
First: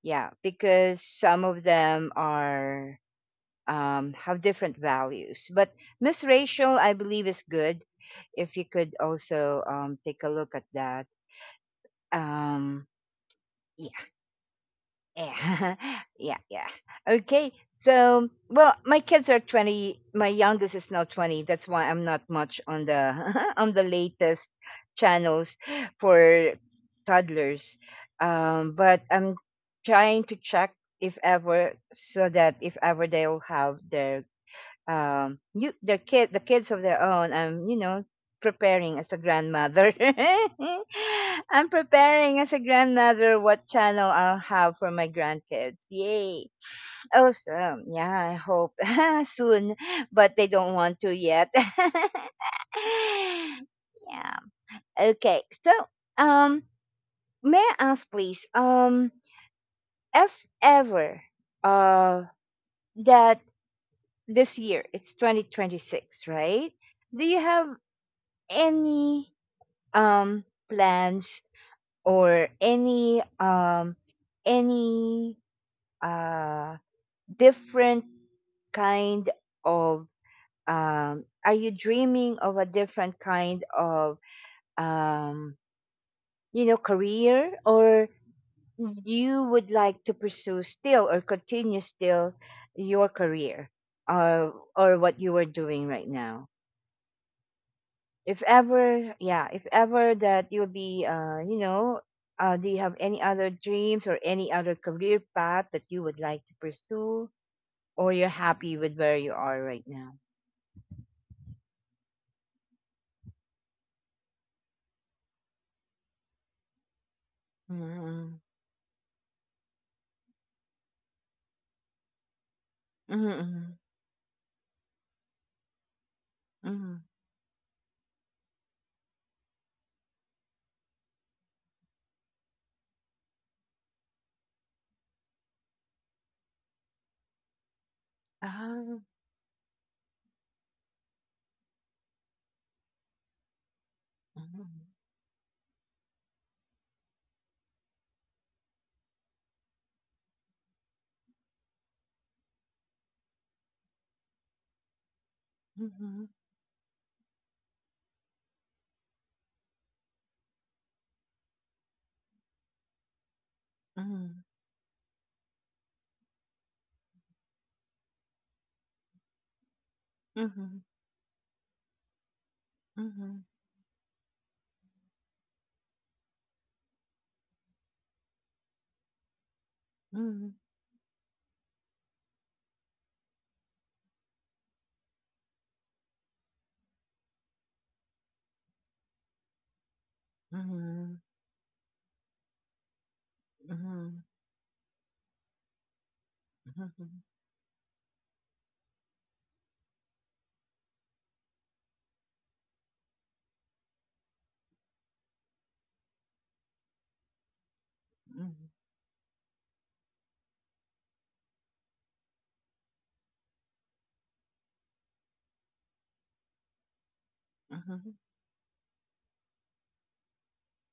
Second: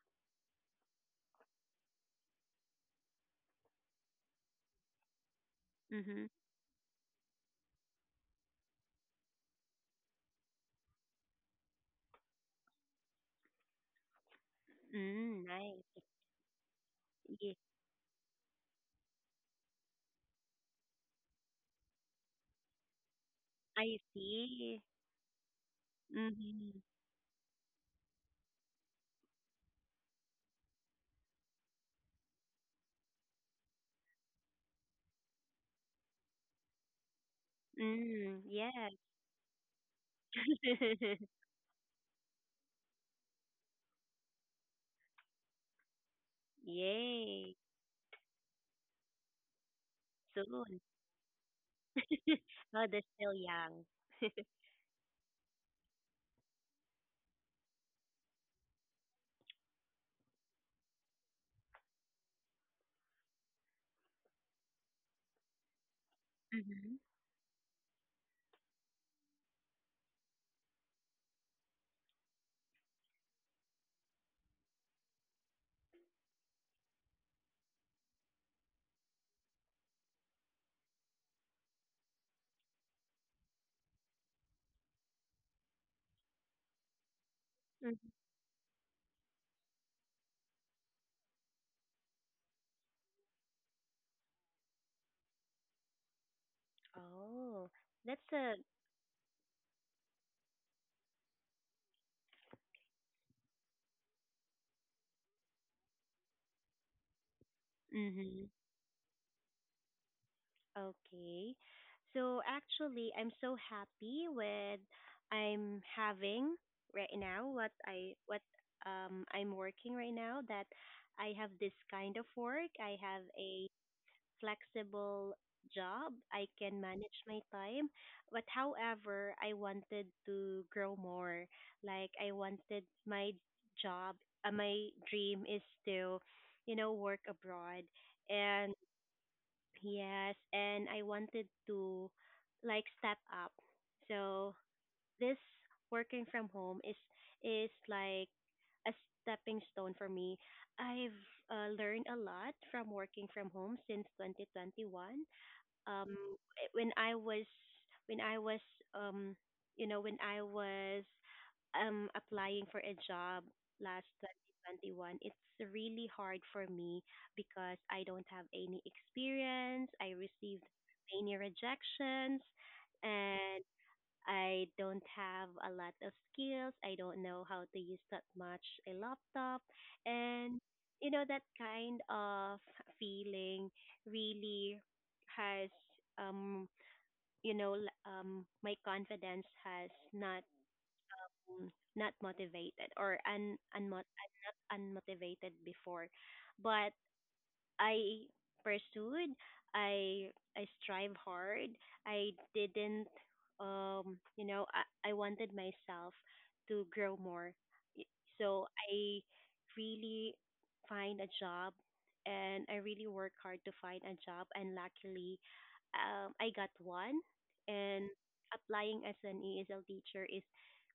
yeah, because some of them are have different values. But Miss
hmm,
Rachel, I believe, is good. If you could also take a look at that. Um, yeah,
mm,
yeah,
nice.
yeah, yeah. Okay.
Ye-
So, well, my kids are 20. My youngest is now 20. That's why I'm not much on the on the
I
latest
see.
channels for
Mm-hmm.
toddlers. But I'm trying to check if ever, so that if ever they'll have their you their kid the kids of their own, I'm
Mm, yes.
preparing as a grandmother, I'm preparing as a grandmother what channel I'll have for my grandkids. Yay,
Yay!
awesome, yeah, I hope soon, but they don't
Soon.
want to yet.
Oh, they're still young.
Yeah, okay, so um may I ask, please, if ever uh that this year it's 2026, right?
Hmm.
Do you have any um plans or any any uh different kind of are you dreaming of a different kind of um career, or you would like to pursue still or continue still your career, or what you are doing right now?
Oh, that's
If
a.
ever, yeah, if ever that you'll be do you have any other dreams or any other career path that you would like to pursue, or you're
Mm-hmm.
happy with where you are right now?
Okay. So actually, I'm so happy with I'm having right now what I
Mm,
what I'm working right now, that I have this kind of work. I have a
mm,
flexible job. I can
mm,
manage my time. But however, I wanted to grow more. Like, I wanted my job, my dream is to, you know, work abroad. And
ah,
yes, and I wanted to like step up. So
mm,
this working from home is like a stepping stone for me. I've learned a lot from working from home since 2021, um
mhm,
when I was when I was um you know when I was applying for a job last
mhm,
2021, it's really hard for me because I don't have any experience. I received
mhm,
many rejections,
mhm,
and I don't have a lot of skills. I don't know how to use that much a laptop.
mhm,
And you know that kind of feeling really has um you know my confidence has not
mhm,
not motivated or
mhm,
unmotivated before. But
mhm,
I pursued. I I strive hard. I didn't you know I wanted myself to grow more. Y- So I really find a job, and I really work hard to find a job, and luckily I got one. And
mhm,
applying as an ESL teacher is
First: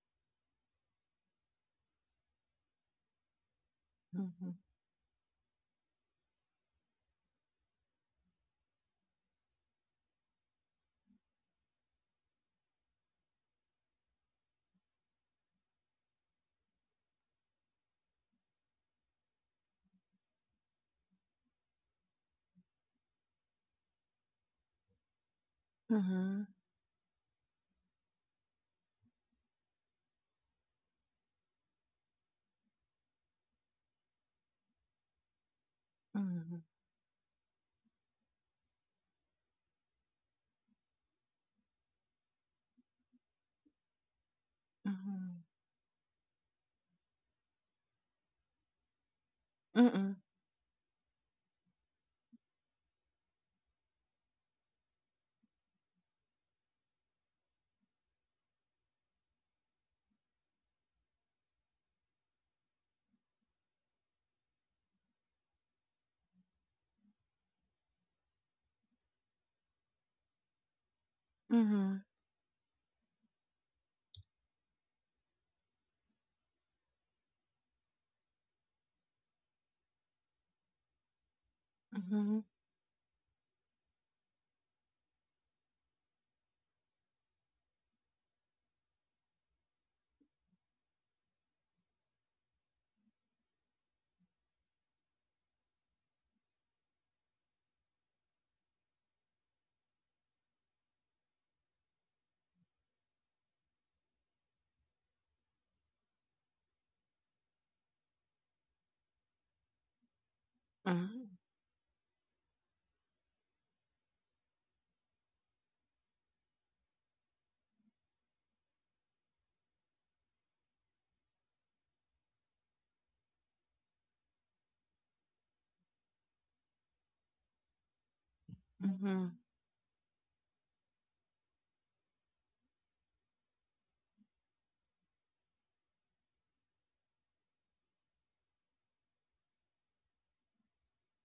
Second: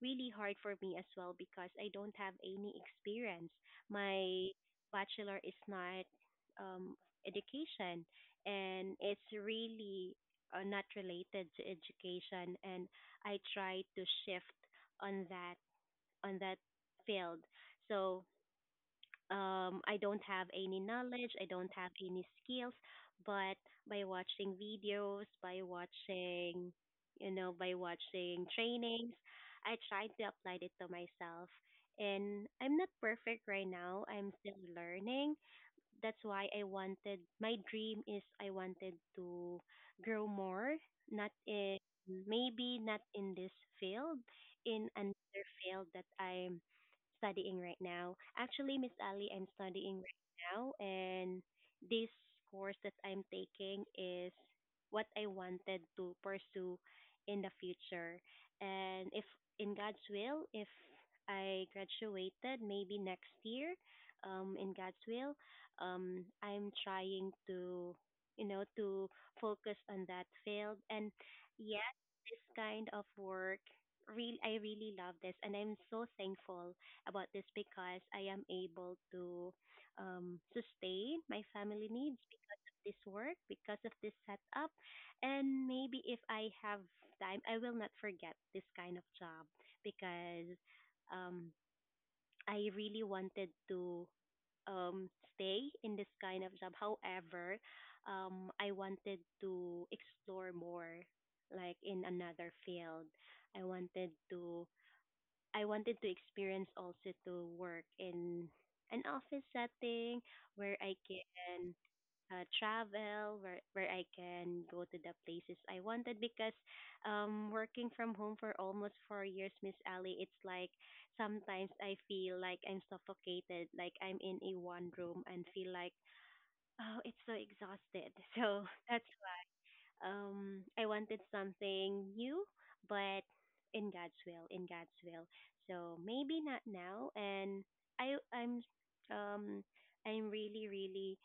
really hard for me as well because I don't have any experience. My
mhm,
bachelor is not um, education, and it's really not related to education. And I try to shift on that on that field. So I don't have any knowledge, I don't have any skills, but by watching videos, by
mhm,
watching, you know, by watching trainings, I tried to apply it to myself. And I'm not perfect right now. I'm still learning, that's
mhm,
why
mhm,
I wanted my dream is I wanted to grow more, not in maybe not in this field, in
mhm,
another field that I'm studying right now. Actually, Miss Ali, I'm studying
mhm,
right now, and this course that I'm taking is what I wanted to pursue in the future. And if in God's will, if I graduated maybe next year, in God's will, I'm trying to, you know, to focus on that field. And yes,
mhm,
this kind of work, I really love this, and I'm so thankful about this because I am able to sustain my family needs
mhm,
because of this work, because of this setup, and maybe if I have time, I will not forget this kind of job because um, I really wanted to um, stay in this kind of job. However, I wanted to explore more, like in another field. I wanted to I wanted to experience also to work in an office setting where I can travel where I can go to the places I wanted because working from home for almost 4 years, Miss Ali, it's like sometimes I feel like I'm suffocated, like I'm in a one room and feel like, oh, it's so exhausted. So
mhm,
that's
mhm.
I wanted something new, but in God's will, in God's will. So maybe not now, and I I'm um I'm really really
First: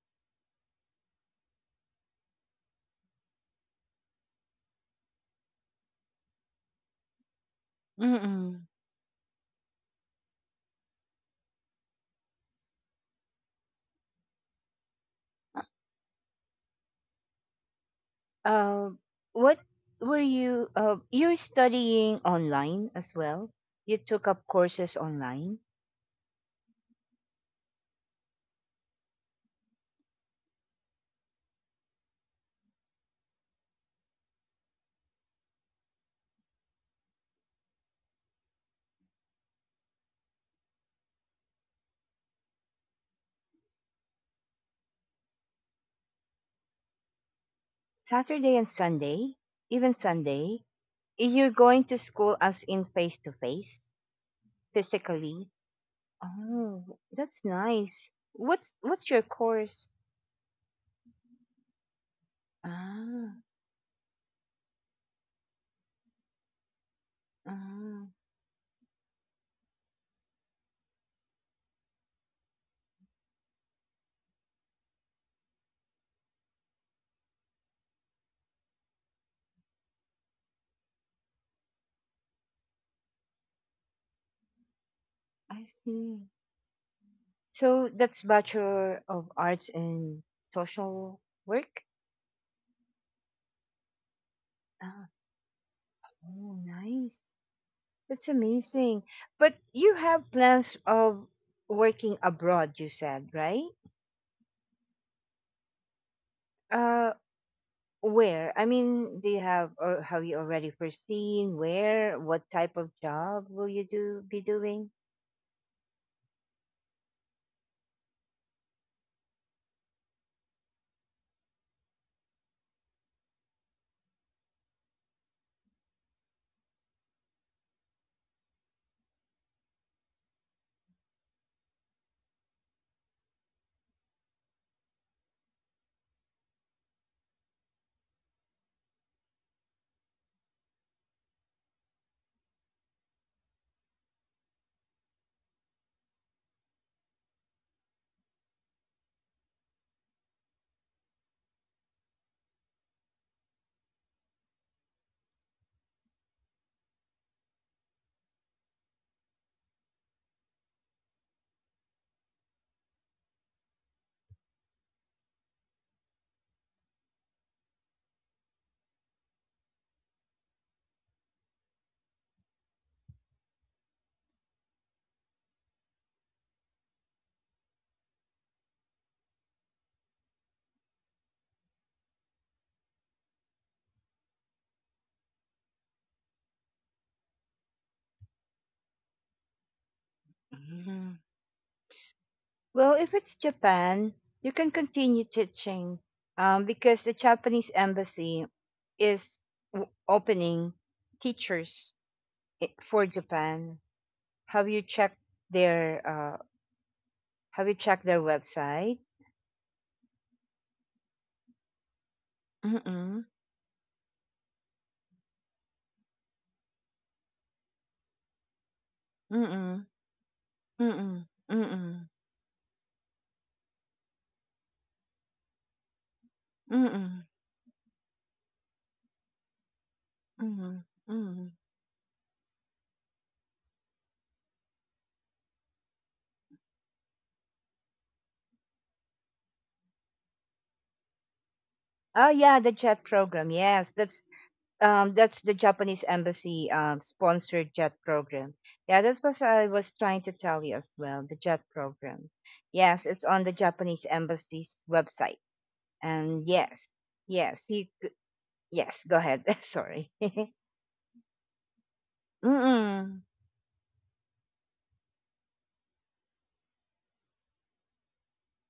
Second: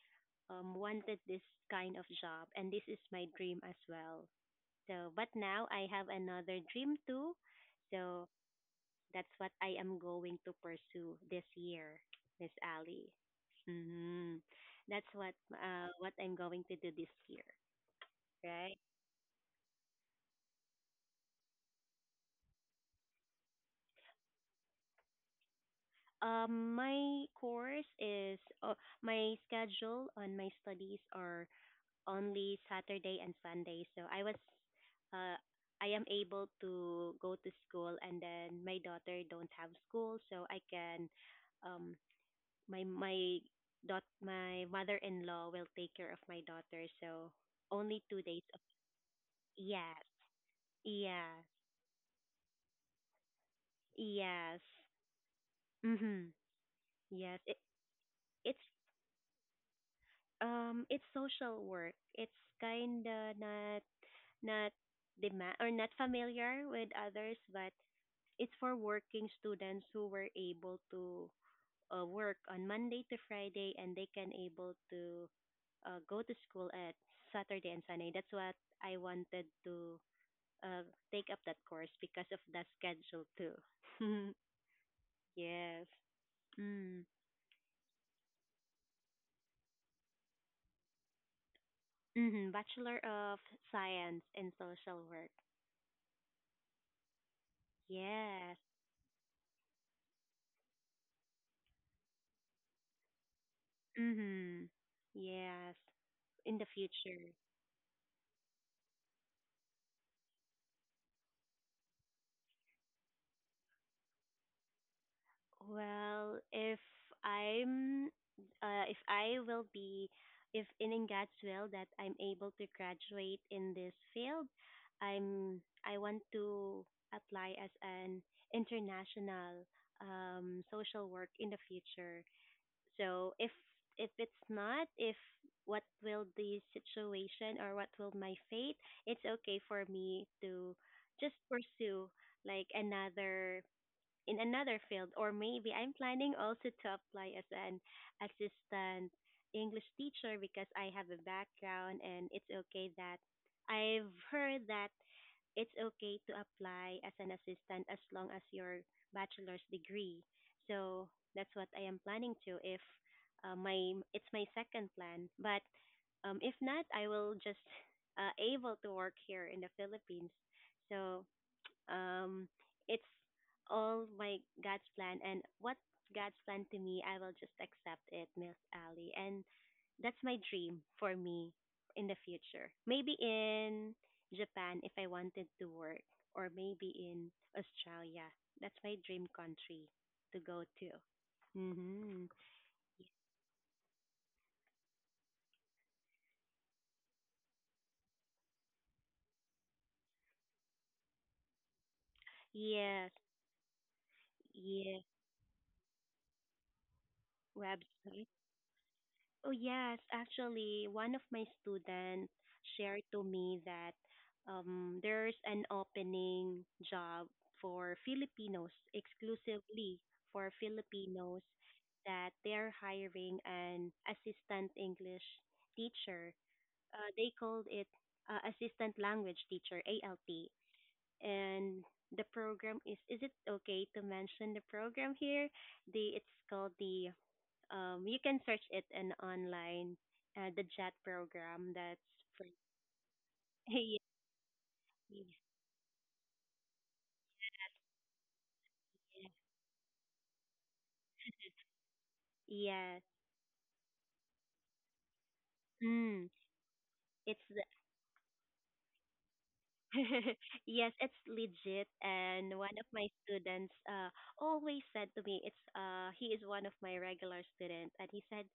wanted this kind of job, and this is my dream as well. So but now I have another dream too. So
Mm.
that's what I am going to pursue this year, Miss Ali. Mhm. That's what I'm going to do this year, right?
Uh, what were you? You're studying online as well. You took up courses online.
My course is my schedule on my studies are only Saturday and Sunday. So I was, uh, I am able to go to school, and then my daughter don't have school, so I can, um, my my my mother-in-law will take care of my daughter. So only 2 days.
Saturday and Sunday, even
Yes,
Sunday,
yes,
you're going to school, as in face to face.
yes.
Physically?
Mhm.
Oh,
Yes.
that's nice.
It's
What's your course?
it's social work. It's kinda
Ah,
not demand or not familiar with others, but
ah,
it's for working students who were able to work on Monday to Friday, and they can able to go to school at Saturday and Sunday. That's what I wanted to uh, take up that course because of the schedule too.
I
Yes.
see.
Mm.
So that's Bachelor of Arts in Social Work?
Mm-hmm. Bachelor of Science in Social
Ah,
Work.
oh, nice. That's
Yes.
amazing. But you have plans of working abroad, you said, right?
Mhm. Yes, in the future.
Uh, where? I mean, do you have or have you already foreseen where? What type of job will you do be doing?
Well, if I'm, if I will be, if in God's will that I'm able to graduate in this field, I want to apply as an international social work in the future. So if it's not, if what will the situation or what will my fate, it's okay for me to just pursue like another in another field, or maybe I'm planning also to apply as an assistant English teacher because I have a background, and it's okay that I've heard that it's okay to apply as an assistant as long as your bachelor's degree. So that's what I am planning to if my it's my second plan. But if not, I will just able to work here in the Philippines. So um, it's all my God's plan, and what's God's plan to me, I will just accept it, Miss Ali. And that's my dream for me in the future. Maybe in Japan if I wanted to work, or maybe in Australia. That's my dream country to go to. Mm-hmm.
Well, if it's Japan, you can continue teaching, because the Japanese embassy is opening teachers for
Yes,
Japan. Have you
yes,
checked their have you checked their
website.
website?
Oh yes, actually, one of my students shared
Mm-mm,
to me that there's an opening job for Filipinos,
mm-mm,
exclusively for
mm-mm,
Filipinos,
mm-mm,
that they're hiring an assistant English teacher.
mm-mm,
They called it assistant language teacher, ALT.
mm-mm, mm-mm.
And the program is it okay to mention the program here? It's called the you can search it in online, the JET program. That's
Oh
for
yeah, the JET program. Yes,
yes,
that's
yes,
the Japanese embassy sponsored JET program. Yeah, that's what I was trying to tell you as well. The JET program. Yes,
yes.
it's on the Japanese embassy's website.
Mm,
And yes,
it's
yes,
the
you c- yes. Go ahead. Sorry.
yes, it's legit. And one of
Mm-mm,
my students always said to me, it's he is one of my regular students, and he said,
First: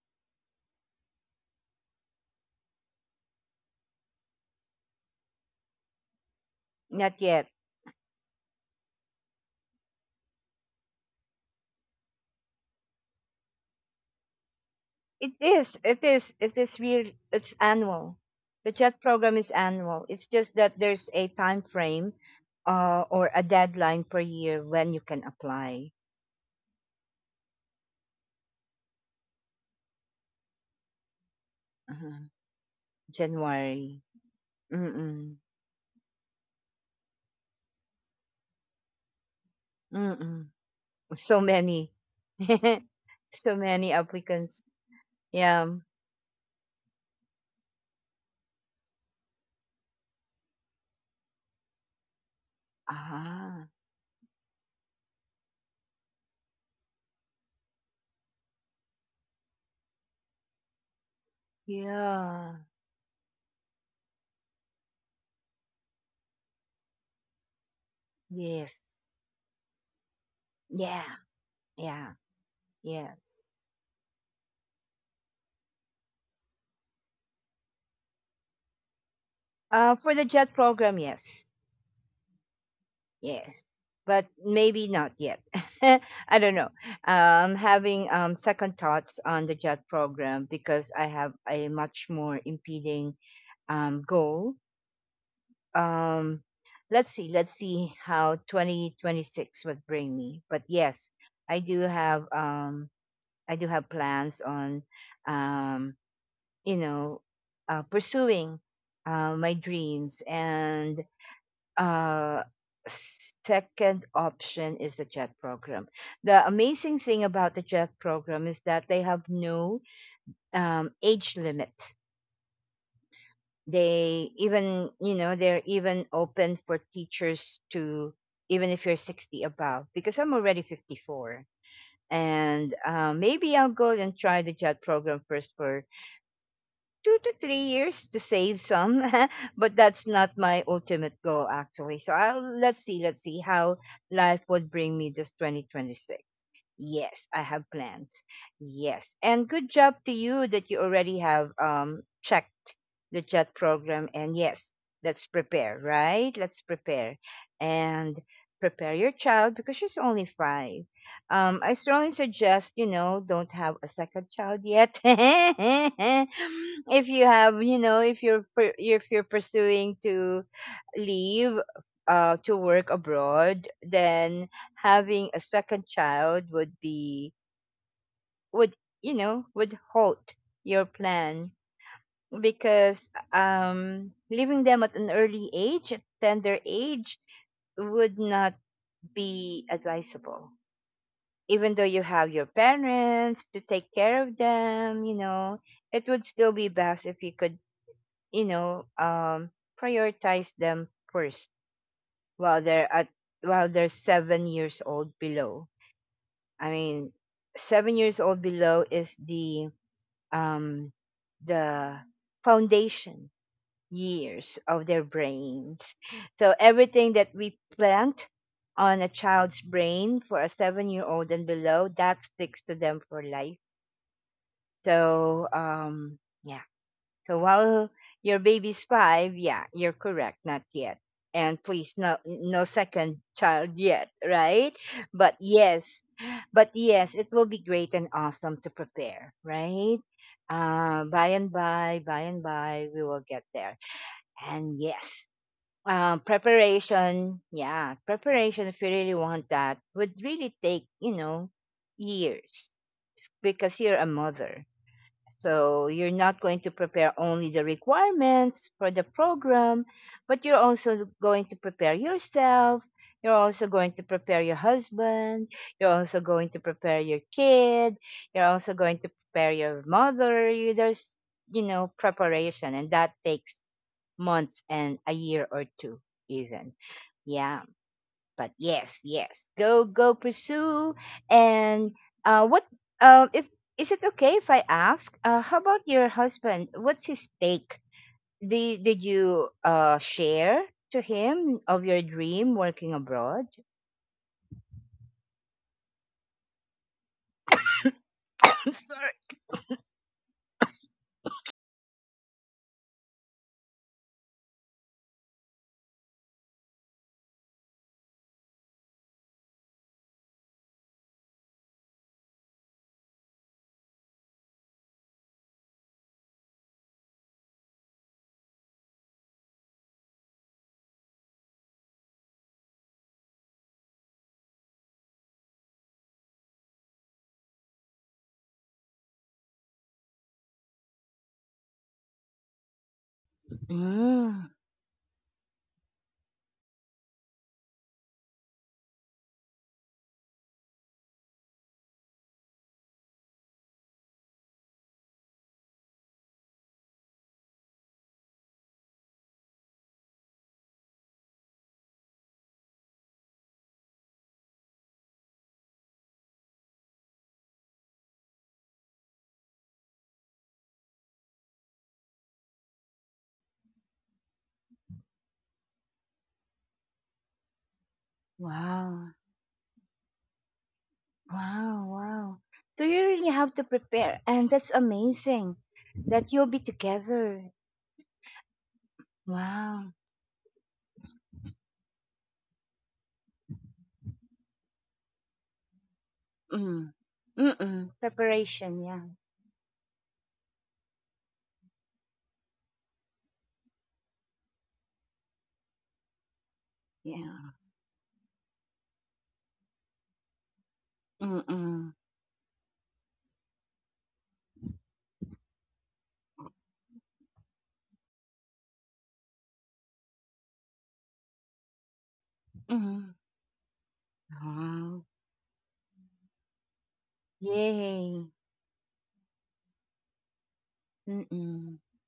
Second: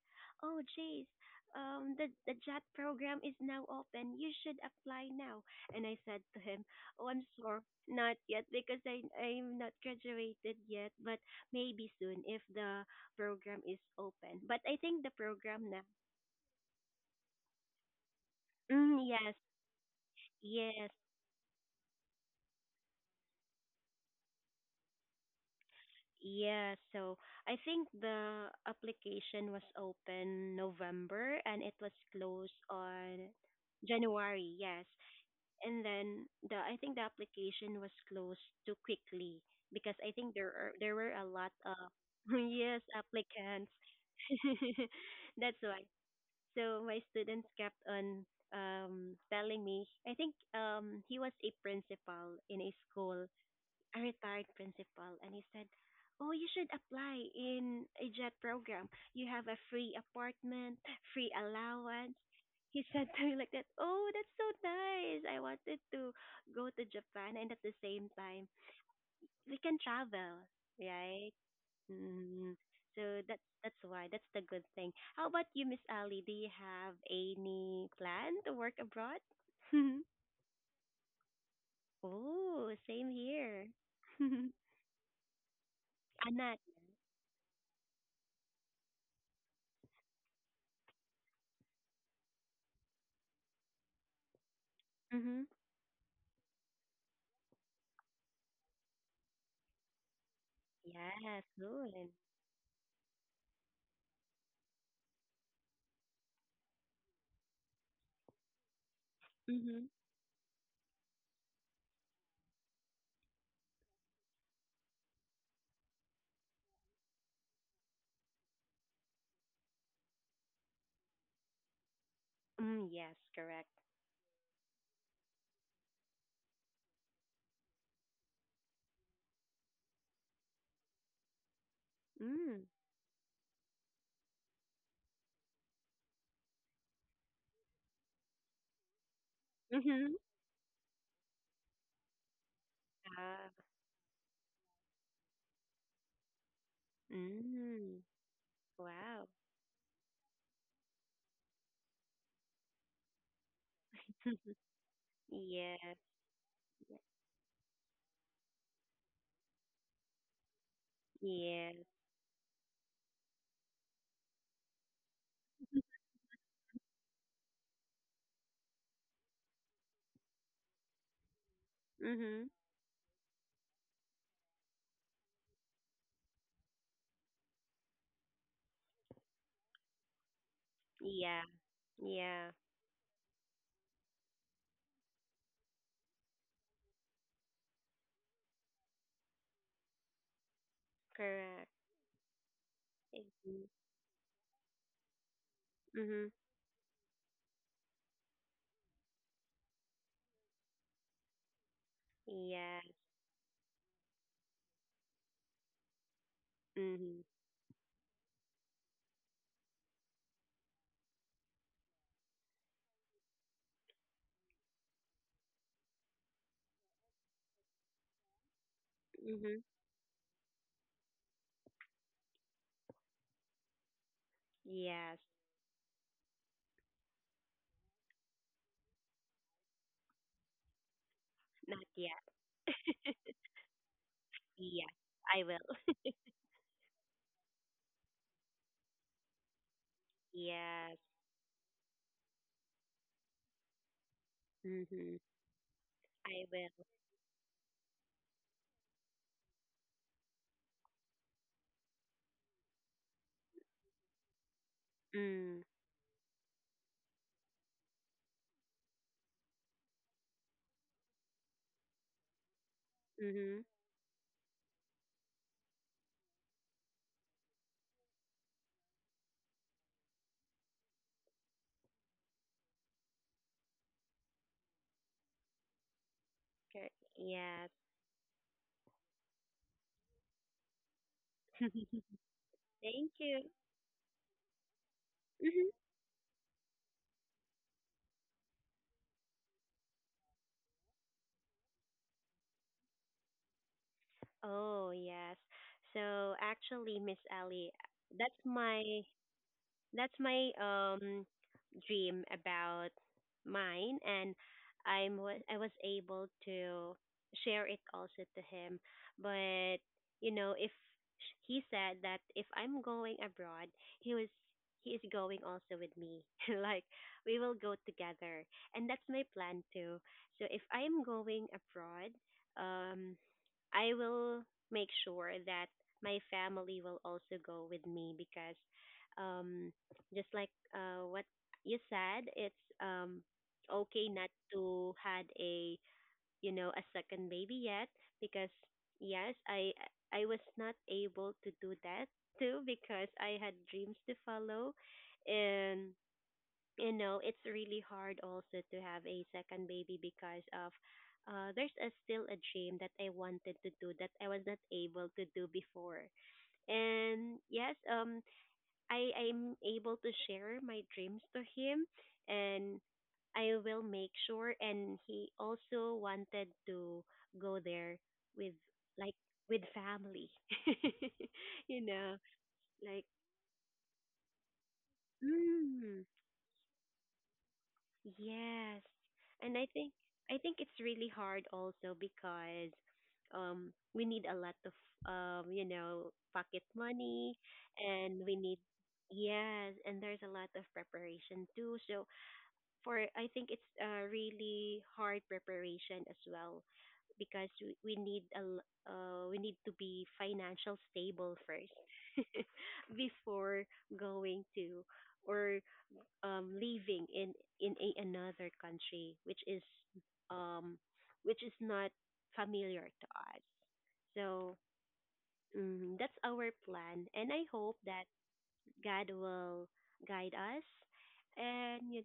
"Oh, Jace, the JAT program is now open. You should apply now." And I said to him, "Oh,
not
I'm
yet.
sorry, not yet because I'm not graduated yet, but maybe soon if the program is open." But I think the
It
program
is.
now.
It is. It is real. It's annual. The JET
Mm,
program
yes,
is annual. It's just that
yes.
there's a time frame, or a deadline per year when you can apply.
Yeah, so I think the application was open November and it was
Uh-huh.
closed on
January.
January, yes.
Mm,
And then the I think the application was closed too quickly because I think
mm.
there were a
So
lot
many.
of yes
So
applicants.
many applicants.
That's
Yeah.
why. So my students kept on telling me. I think he was a principal in a school,
Ah,
a retired principal, and he said, "Oh, you should apply in a JET program. You have a free apartment, free allowance."
yeah.
He said to me like that, "Oh, that's so nice. I wanted to go to Japan, and at the same time,
Yes.
we can travel,
Yeah.
right?"
Yeah.
mm
Yeah.
So that's why that's the good thing. How about you, Miss Ali? Do you have any plan to work abroad?
For the JET program, yes.
Oh, same
Yes.
here.
But maybe not yet. I don't
Anat.
know. Having second thoughts on the JET program because I have a much more impeding goal.
Mm-hmm.
um let's see, let's see how 2026 would bring me, but yes,
Yeah,
I do
cool. And
have I do have plans on um you know pursuing my
mm-hmm.
dreams. And uh second option is the JET program. The amazing thing about the JET program is that they have no age limit.
Mm, yes, correct.
They, even, you know, they're even open for teachers to, even if you're 60 above, because I'm already 54.
Mm.
And maybe I'll go and try the JAD program first for 2 to 3 years to save some. But that's
Mm-hmm.
not my ultimate goal, actually, so I'll, let's see, let's see
Ah.
how life would bring me this 2026. Yes, I have
Mm.
plans. Yes.
Wow.
And good job to you that you already have checked the JET program. And yes, let's prepare,
Yes.
right? Let's prepare. And prepare your child because she's only 5. I
Yes.
strongly suggest, you know, don't have a second child yet. If you have, you know, if you're if you're pursuing to leave,
Mm-hmm.
to work abroad, then having a second child would be, would, you know, would halt your
Yeah.
plan,
Yeah.
because leaving them at an early age, at tender age, would not be advisable.
Correct.
Even though you have your parents to
Mm-hmm.
take care of them, you know, it would
Mm-hmm.
still be best if you could, you know, prioritize them first while they're at,
Yes.
while they're 7 years old below. I mean,
Mm-hmm.
7 years old below is the um, the foundation years of their brains. So everything that we plant on a child's
Mm-hmm.
brain for a 7 year old and below, that sticks to them for life.
Yes.
So yeah, so while your baby's five, yeah, you're correct, not yet. And
Not
please, no
yet.
second child yet, right?
Yes.
But
I
yes,
will.
but yes, it will be great and awesome to prepare, right?
Yes.
By and by, we will get there. And
Mm-hmm.
yes,
I will.
preparation, yeah, preparation, if you really want that, would really take, you know, years, because you're a mother,
Mm.
so you're not going to prepare only the requirements for the program, but you're also going to prepare yourself. You're
Mm-hmm.
also going to prepare your husband. You're also going to prepare your kid. You're also going to prepare your mother. There's, you know, preparation, and that takes months and a year or two, even. Yeah.
Yes.
But yes, yes, go go pursue. And what
Thank
if
you.
is it okay if I ask? How
Mhm.
about your husband? What's his take? Did you share to him of your dream working abroad?
Oh, yes. So actually, Miss Ellie, that's
I'm
my,
sorry.
that's my dream about mine, and I was able to share it also to him. But if he said that if I'm going abroad, he was he is going also with me. Like we will go together, and that's my plan too. So if I'm going abroad, um, I will make sure that my family will also go with me because um just like what you said, it's okay not
Mm,
to had a you know a second baby yet because yes, I was not able to do that too because I had dreams to follow, and it's really hard also to have a second baby because of. There's still a dream that I wanted to do that I was not able to do before. And yes, I am able to share my dreams to him, and I will make sure, and he also wanted to go there with
wow,
like with family.
wow,
you know,
wow. So you
like
really have to prepare, and that's amazing
mm,
that you'll be together.
yes. And I
Wow.
think I think it's really hard also because we need a lot of pocket
Mm.
money,
Mm-mm.
and we need,
Preparation, yeah.
yes, and there's a lot of preparation too, so for I think it's a really hard preparation as well
Yeah.
because we need to be financial stable first.
Mm-mm.
Before going to, or living in another country, um which is not familiar to
Mm.
us, so
Oh,
that's our plan, and I hope that
yay.
God will guide us
Mm-mm.
and you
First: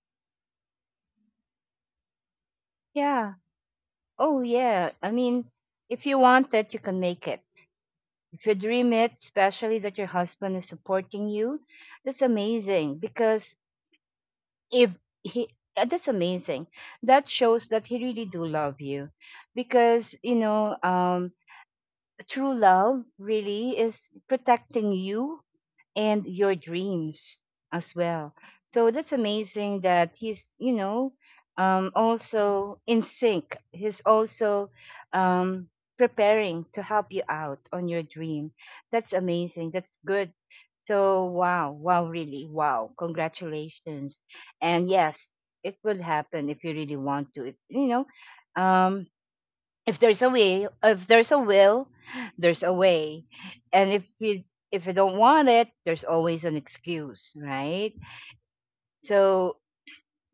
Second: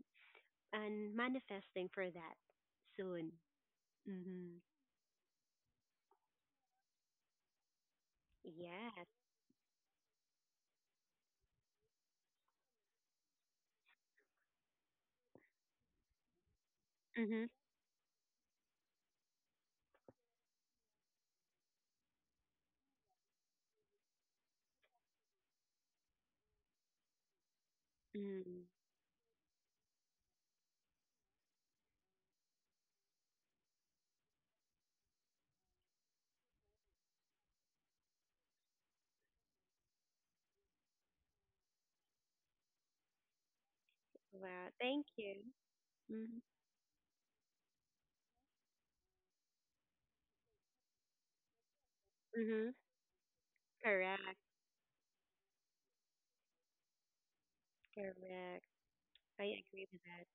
and manifesting for that soon.
Yeah. Oh,
Mm-hmm.
yeah. I mean, if you want it, you can make it. If you dream
Yes.
it, especially that your husband is supporting you, that's amazing. Because if he, that's amazing. That
Mm-hmm.
shows that he really do love you because, you know, true love really is protecting you and your dreams as well.
Mm-hmm.
So that's amazing that he's, you know, also in sync. He's also um, preparing to help you out on your dream. That's amazing. That's good. So, wow, wow, really, wow. Congratulations.
Wow.
And
Thank
yes,
you.
it will
Mm-hmm.
happen if you really want to. If, you know, um, if there's a way, if there's a will, there's
Mm-hmm.
a way. And
Correct.
if you don't want it, there's always an excuse, right?
Correct. I
So
agree with that.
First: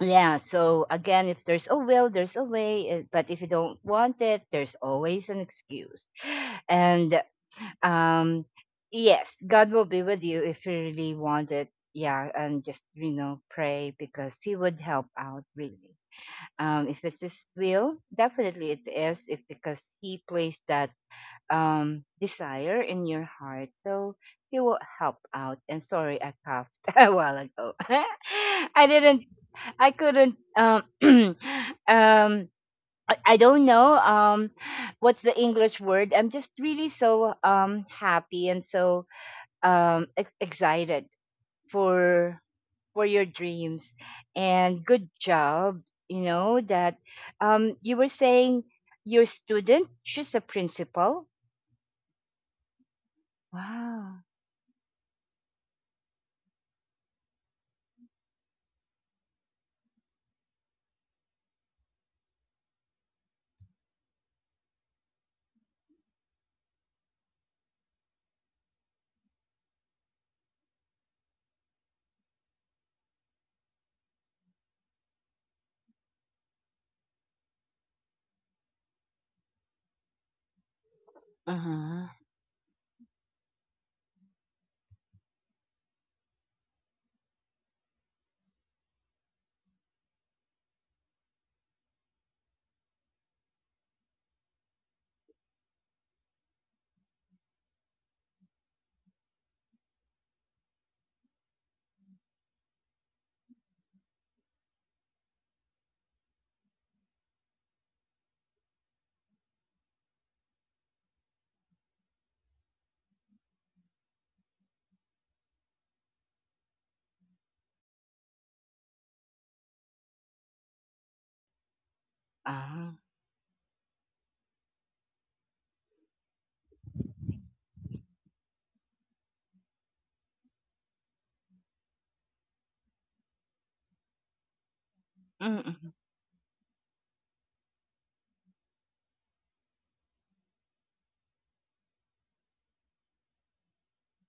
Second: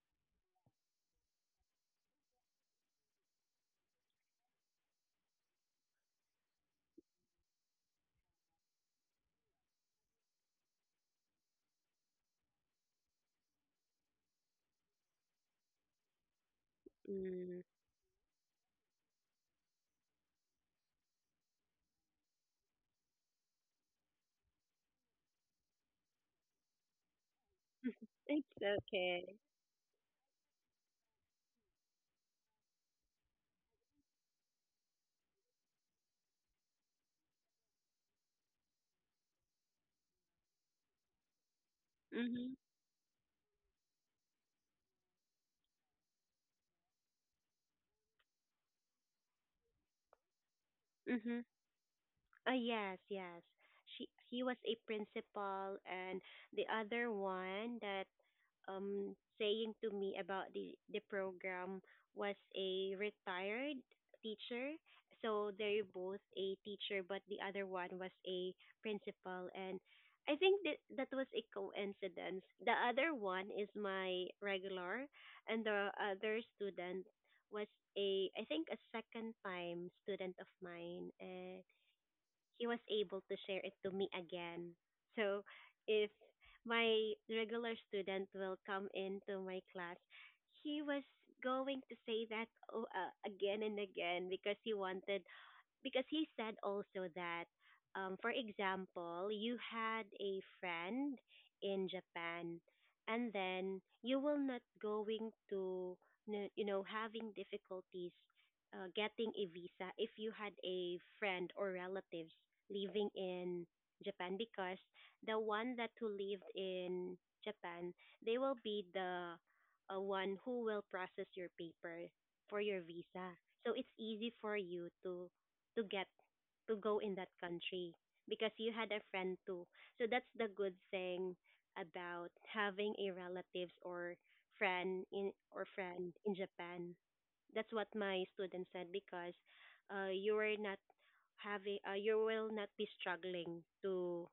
yeah, so again, if there's a will, there's a way, eh, but if you don't want it, there's always an excuse. And um yes, God will be with you if you really want it. Yeah, and just, you know, pray, because he would help out, really, if it's his
Mm.
will. Definitely it is, if, because he placed that desire in your heart, so he will help out. And sorry, I coughed a while ago.
It's
i didn't
okay.
I couldn't um I don't know, what's the English word. I'm just really so happy and so excited for
Mm-hmm.
for your dreams. And good job. You know that you were saying your student. She's a principal.
Mm-hmm. Yes, yes. She
Wow.
He was a principal, and the other one that saying to me about the program was a retired teacher. So they're both a teacher, but the other one was a principal, and I think that that was a coincidence. The other one is my regular, and the other student was a I think a second time student of mine.
Uh-huh.
He was able to share it to me again. So if my regular student will come into my class, he was going to say that, oh, again and again, because he wanted because he said also that, for example, you had a friend in Japan, and then you will not going to, having difficulties getting a visa if you had a friend or relatives living in Japan, because the one that who lived in Japan, they will be the one who will process your paper for your
Ah.
visa. So it's easy for you to get to go in that country because you had a friend too. So that's the good thing about having a relatives or
Mm-mm.
friend in Japan. That's what my student said because you are not having, you will not be struggling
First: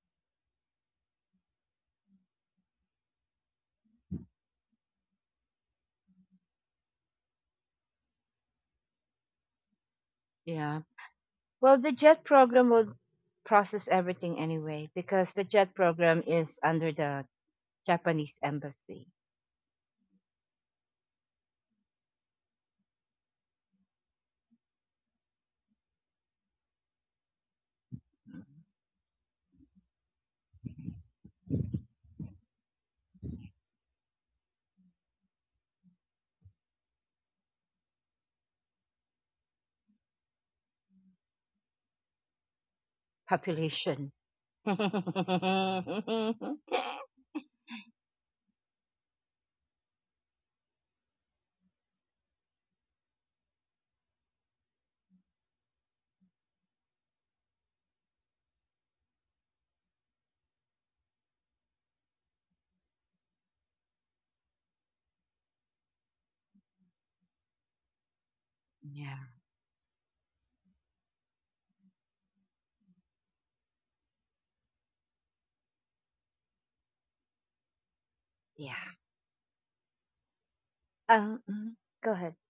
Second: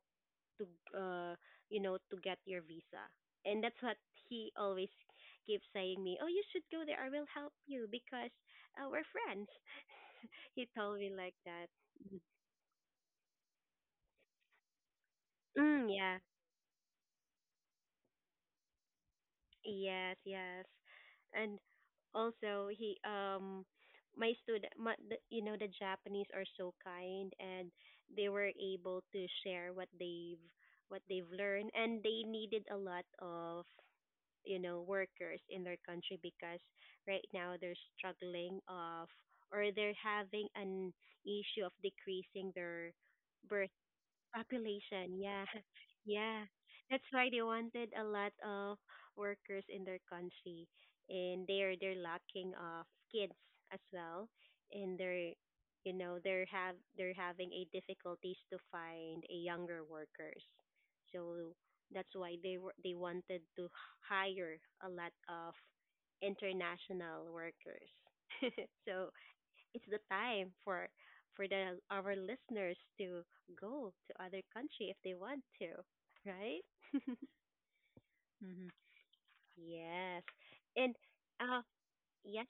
to uh, to get your visa. And that's what he always keeps saying me, "Oh, you should go there. I will help you because we're friends." He
Yeah.
told me like that.
Well, the JET program will process everything anyway because the JET
Mm, yeah.
program is under the Japanese embassy.
Yes, yes. And also he my student my, the, you know the Japanese are so kind, and they were able to share what they've learned, and they needed a lot of workers in their country because right now they're struggling of, or they're having an issue of decreasing their birth.
Population.
Population, yeah. Yeah.
Mm-hmm.
That's why they wanted a lot of workers in their country, and they're lacking of kids as well, and they're you know they're have they're having a difficulties to find a younger workers, so that's why they wanted to hire a lot of international workers. So
Yeah.
it's the time for the our listeners to go to other country if they want to, right? hmm,
Yeah.
yes. And
Um,
uh
mm, go ahead.
yes,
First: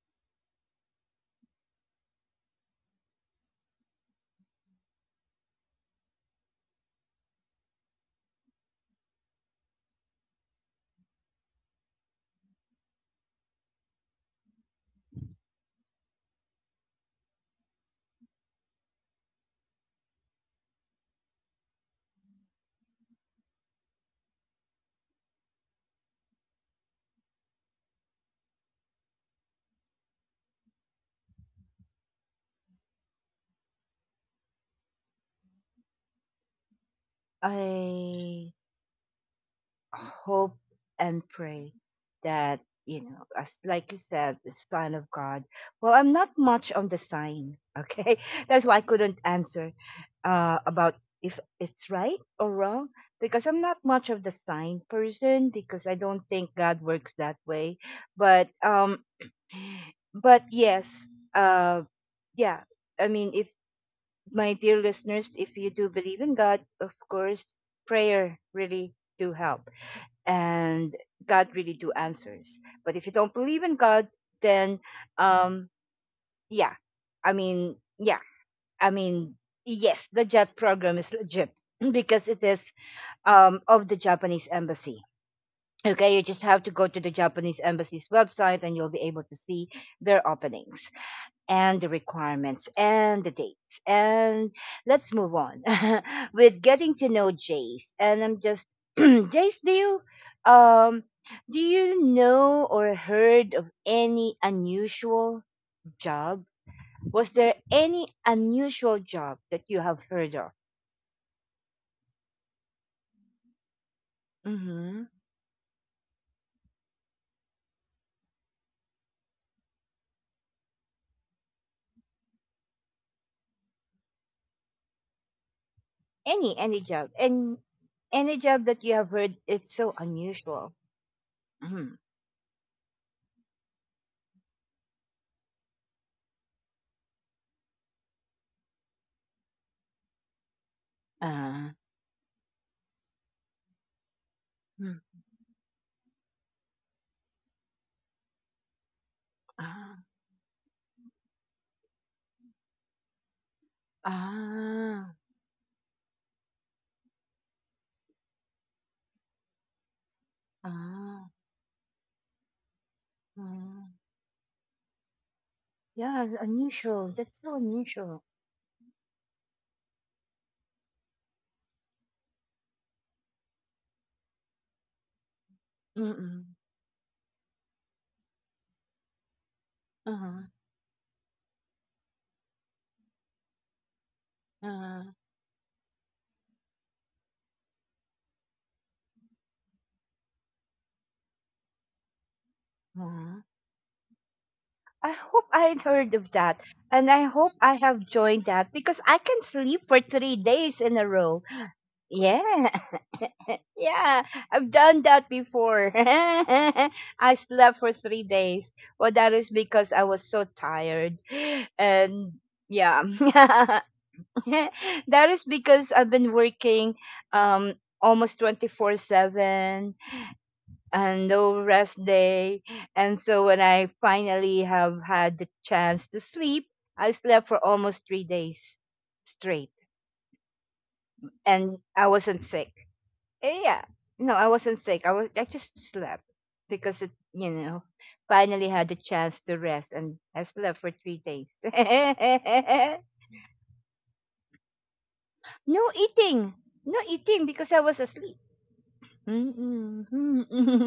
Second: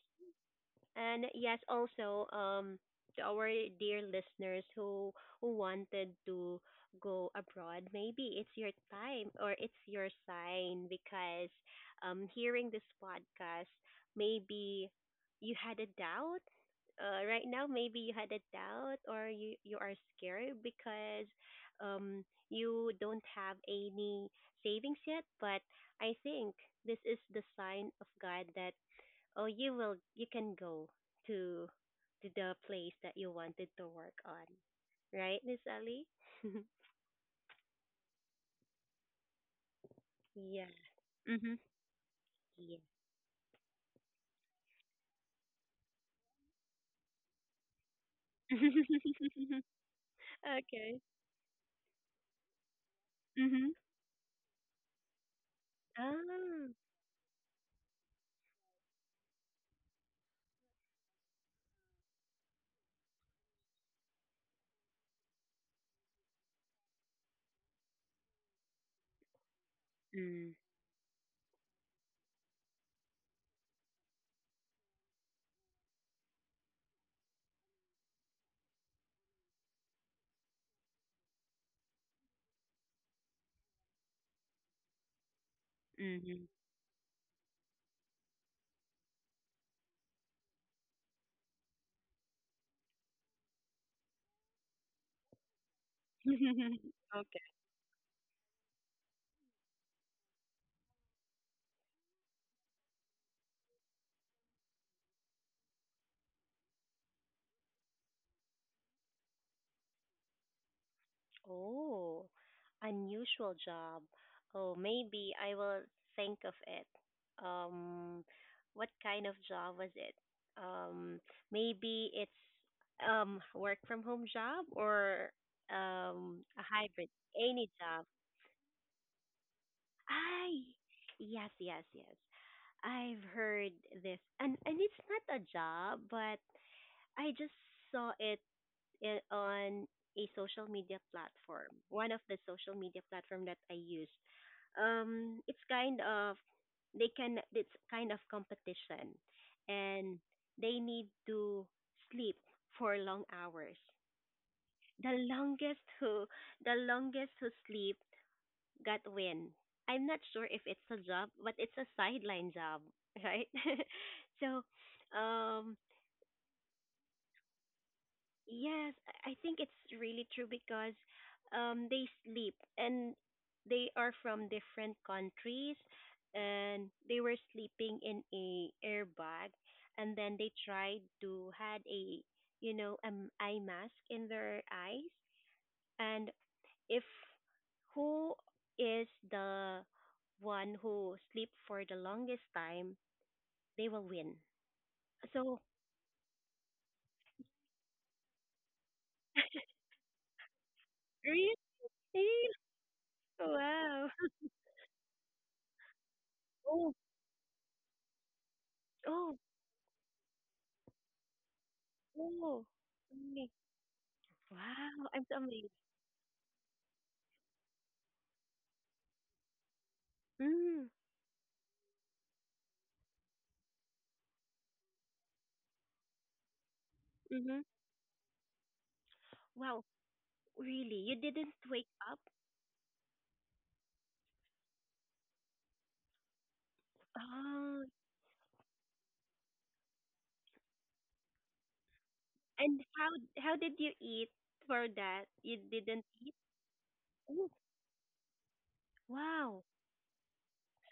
also to our dear listeners who wanted to go abroad, maybe it's your time or it's your sign because hearing this podcast, maybe you had a doubt. Right now, maybe you had a doubt or you are scared because um, you don't have any savings yet. But I think this is the sign of God that, oh, you will. You can go to to the place that you wanted to work on, right, Miss Ali?
I hope
Yeah.
and
Mhm.
pray that,
Yeah.
you know, as like you said, the sign of God. Well, I'm not much on the sign. Okay, that's why I couldn't answer about
Okay.
if it's right or wrong, because I'm
Mhm.
not much of the sign person, because I don't think
Ah.
God works that way. But um, but yes, uh, yeah. I mean, if my dear listeners, if you do believe in God, of course, prayer really do help,
Mm.
and God really do answers. But if you don't believe in God, then um yeah. I mean, yeah. I mean, yes, the JET program is legit because it is of the Japanese embassy. Okay, you just
Mhm.
have to go to the Japanese embassy's website and you'll be able to see their openings and the requirements and the dates. And let's move on with getting to know Jace. And I'm just Jace, do you um know or heard of any unusual job? Was there any unusual job that you have heard of?
Oh, unusual job. Oh,
Hmm.
maybe I will think of it. Um, what kind of job was it? Um, Maybe it's work from home job or a
Any
hybrid,
job, and
any job.
any job that you have heard it's so
I
unusual.
Yes, yes,
Mm.
yes. I've heard this, and it's not a job, but I just saw it on a social media platform.
Uh,
One of the social media platform that I use.
mm,
Um, it's kind of it's kind of competition,
ah,
and they need to sleep for long hours. The
ah,
longest who the longest who sleep got win. I'm not sure if it's a job,
ah,
but it's a sideline job, right?
ah.
so, um,
Yeah, unusual. That's so unusual.
Yes, I think it's really true because they sleep and they are from different countries
Mm-mm.
and they were sleeping in a airbag and then
Uh-huh.
they tried to had a eye mask in their eyes
Uh-huh.
and if who is the one who sleep for the longest time
Uh-huh.
they will win
I hope,
so
I heard of that. And I hope I have joined that because I can sleep for 3 days in a row.
really,
Yeah.
wow.
Yeah. I've done that before.
Oh.
I slept for 3 days. Well, that
Oh.
is because I was so tired. And
Oh,
yeah.
really? Wow, I'm
That
so
is
amazed.
because I've been working um almost 24/7,
Mm,
and no rest day. And so when I finally have had the chance to sleep, I slept
mm-hmm.
for almost 3 days straight.
Wow, really? You didn't
And
wake
I
up?
wasn't sick. Eh, yeah. No, I wasn't sick. I just slept because it you
Oh,
know, finally had the chance to rest and I slept for 3 days. no
and how did you eat for that? You didn't eat?
eating. No
Oh,
eating because I was asleep.
wow.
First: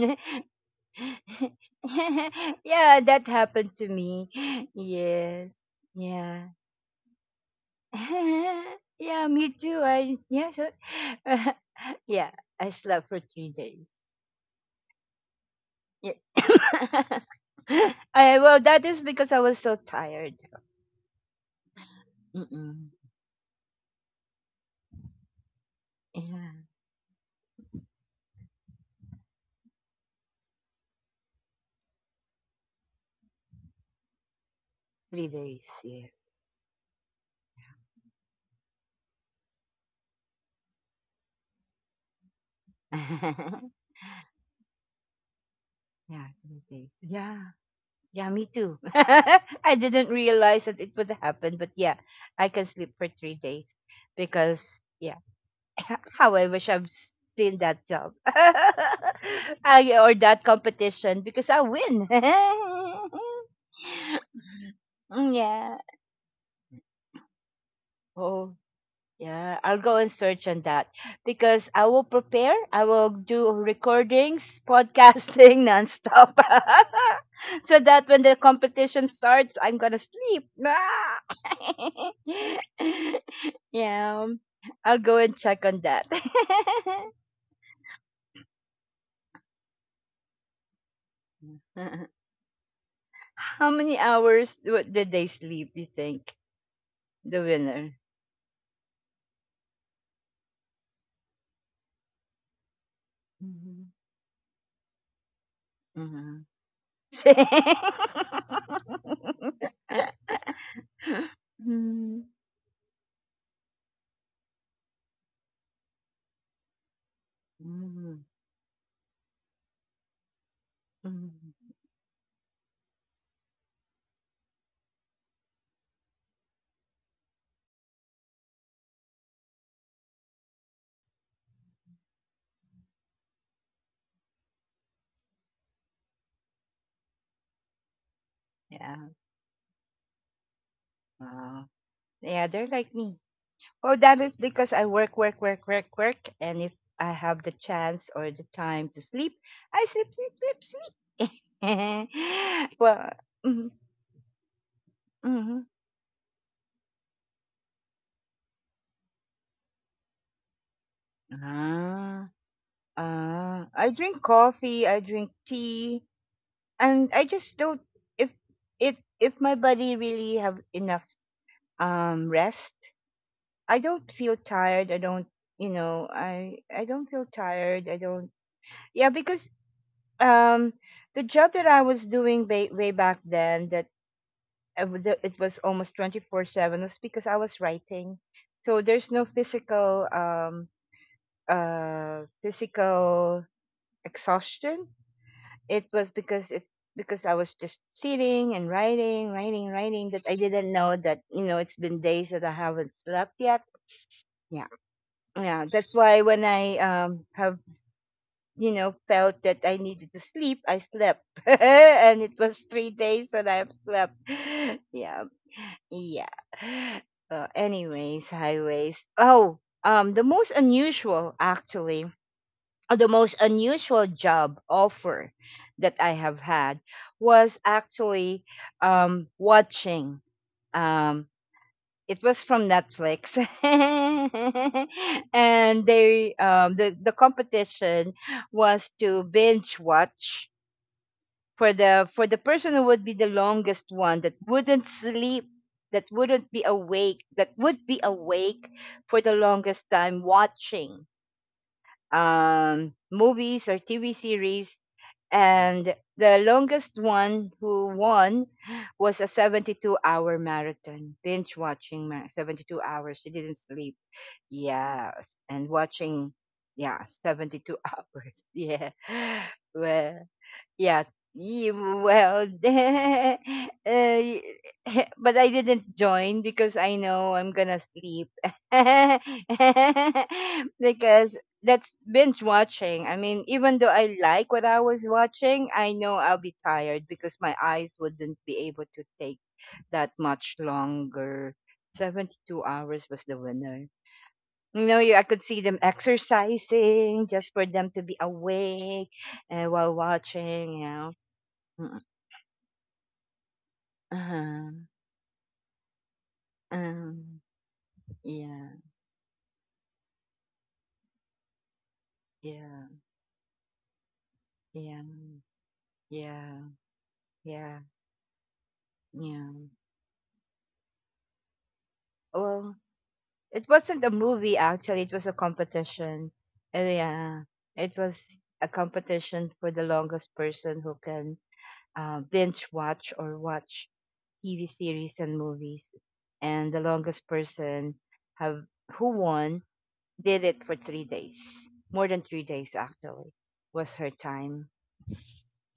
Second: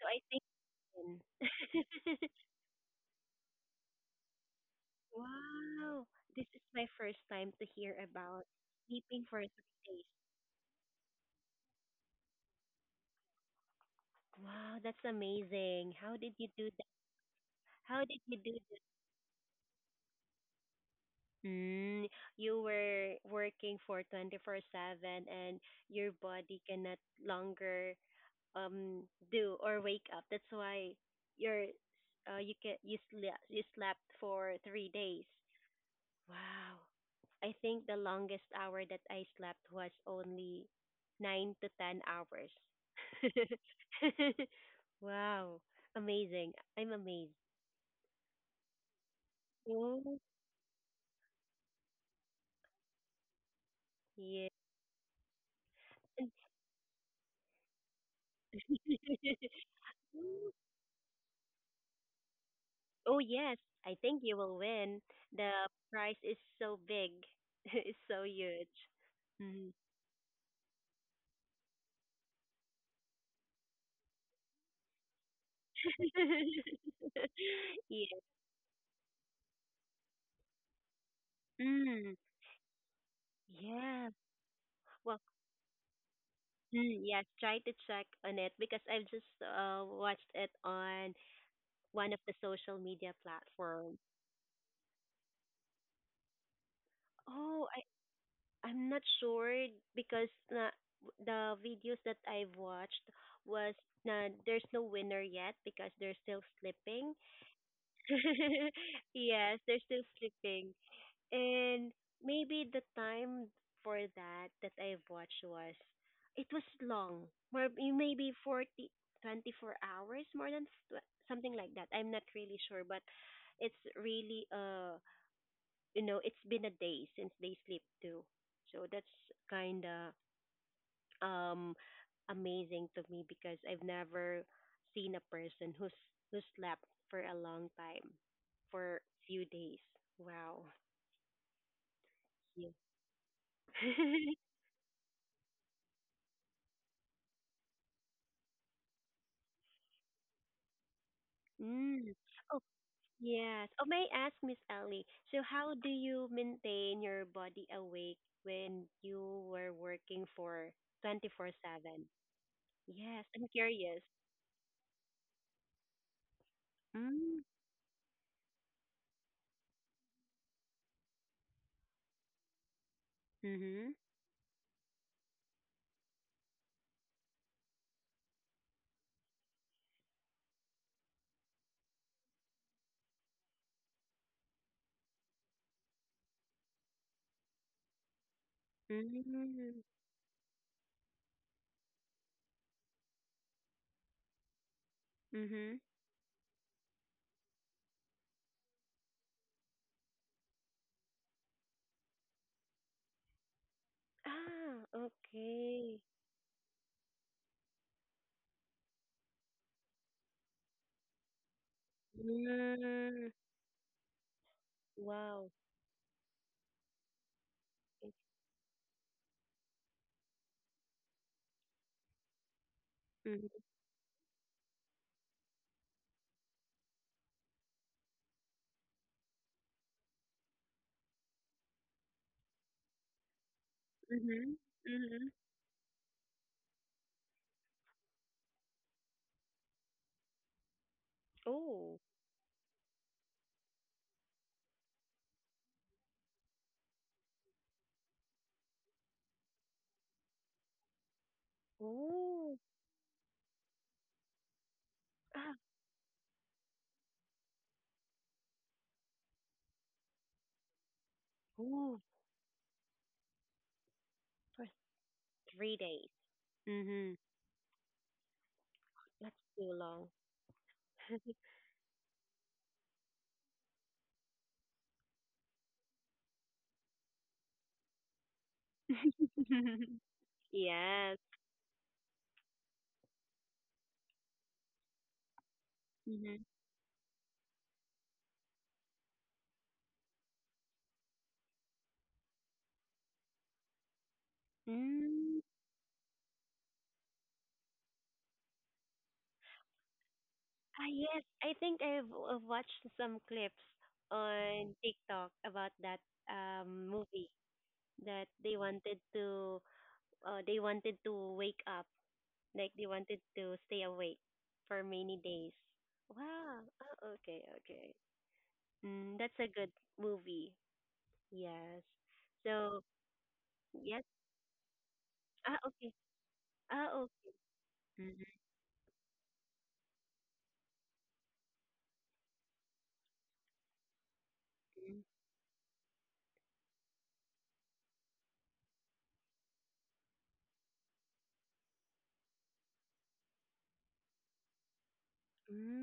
So I think then.
yeah, that happened to me. Yes.
Wow,
Yeah.
this is my first time to hear about sleeping
yeah,
for
me
three
too.
days.
Yeah, I slept for 3 days.
Wow, that's amazing.
Yeah.
How did you do that? How did you do?
Well, that is because I was so tired.
Mm, you
Mm-mm.
were working for 24/7 and your
Yeah,
body cannot longer um do or wake up. That's why you're you slept, you slept for 3 days.
3 days. Yeah.
Wow. I think the longest hour that I slept was only 9 to 10 hours. Wow.
yeah,
Amazing.
3
I'm
days.
amazed.
Yeah. Yeah, me too. I didn't
Oh,
realize that it would happen, but yeah, I can sleep for 3 days
yeah.
because how I wish I'm still that job, or that competition because I win.
Oh yes, I think you will win.
Mm,
The
yeah.
prize is so big. It's so
Oh,
huge.
yeah.
Mm.
I'll go and search on that because I will prepare. I will do recordings, podcasting nonstop. so
Yeah.
that when the competition starts, I'm going to sleep. Ah!
Mm. Yeah.
yeah. I'll go
Well,
and check on that.
yes, try to check on it because I've just watched it on one of the social media
How many
platforms.
hours did they sleep, you think? The
Oh,
winner.
I'm not sure because the videos that I've watched was
Mhm.
there's no winner yet because they're still
Mhm.
sleeping. Yes, they're still sleeping. And
Mhm.
maybe the time for that I've watched was it was long. More
Mhm.
maybe 40 24 hours, more than
Mhm.
something like that. I'm not really sure, but it's really it's been a day since they sleep too. So that's kind of um amazing to me because I've never seen a person who's who slept for a long time,
yeah.
for few days. Wow.
Wow. Yeah,
Yeah.
they're like me. Oh, that is because I work, work, work, work, work. And if I have the chance or the time to sleep, I sleep, sleep, sleep, sleep.
Mm. Oh
well,
yes.
mhm,
Oh, may I ask Miss Ellie? So
mhm.
how do you maintain your body awake when you were working for 24/7?
Ah.
Yes, I'm
I
curious.
drink coffee, I drink tea, and I
Mm.
just don't if if if my body really have enough rest, I
Mhm.
don't feel tired. I don't feel tired. I don't. Yeah, because um the job that I was doing way, way back then, that it was almost 24/7, was because I was writing. So there's no
Mhm.
physical physical exhaustion.
Mhm.
It was because it Because I was just sitting and writing, writing, writing, that I didn't know that, you know, it's been days that I haven't slept yet. Yeah,
Ah,
yeah. That's
okay.
why when I have, you know, felt that I needed to sleep, I slept, and it was three
Mm.
days that I have slept. Yeah,
Wow.
yeah. Anyways, highways. Oh, um, the most unusual actually the
Mm-hmm.
most unusual job offer that I have had was actually watching. Um, it was from Netflix, and the competition was to binge watch
Oh.
for the person who would be the longest one that wouldn't sleep, that wouldn't be awake, that would be awake for the longest time watching
Oh.
movies or TV series.
Ah.
And the longest one who won was a 72-hour marathon,
Oh.
72 hours. She didn't sleep.
For
Yes.
three
And
days.
watching,
Mm-hmm.
yeah, 72 hours. Yeah.
That's too long.
Well, yeah. Ye- Well, uh, y- but I didn't join because I know I'm gonna sleep.
Mm-hmm. Yes.
because that's binge watching. I mean, even though I like what I was watching, I know
Mm-hmm.
I'll be tired because my eyes wouldn't be able to take that much longer. 72 hours was the winner. I
Mm.
could see them exercising just for them to be awake, and while
Ah,
watching, you know.
yes. I think
Mm,
I've watched some clips on
uh-huh,
TikTok about that movie
um,
that
yeah,
they wanted to wake up, like they
yeah,
wanted to stay awake for
yeah,
many days. Wow.
yeah,
Oh, okay,
yeah,
okay. Mm, that's a
yeah.
good movie. Yes. So,
Well, it
yes.
wasn't a movie actually, it was a
Ah, okay.
competition.
Ah, oh.
Yeah, it
Mm-hmm.
was a competition for the longest person who can binge watch or watch TV series and movies. And the longest person have who won did it for 3 days, more than 3 days actually, was her time.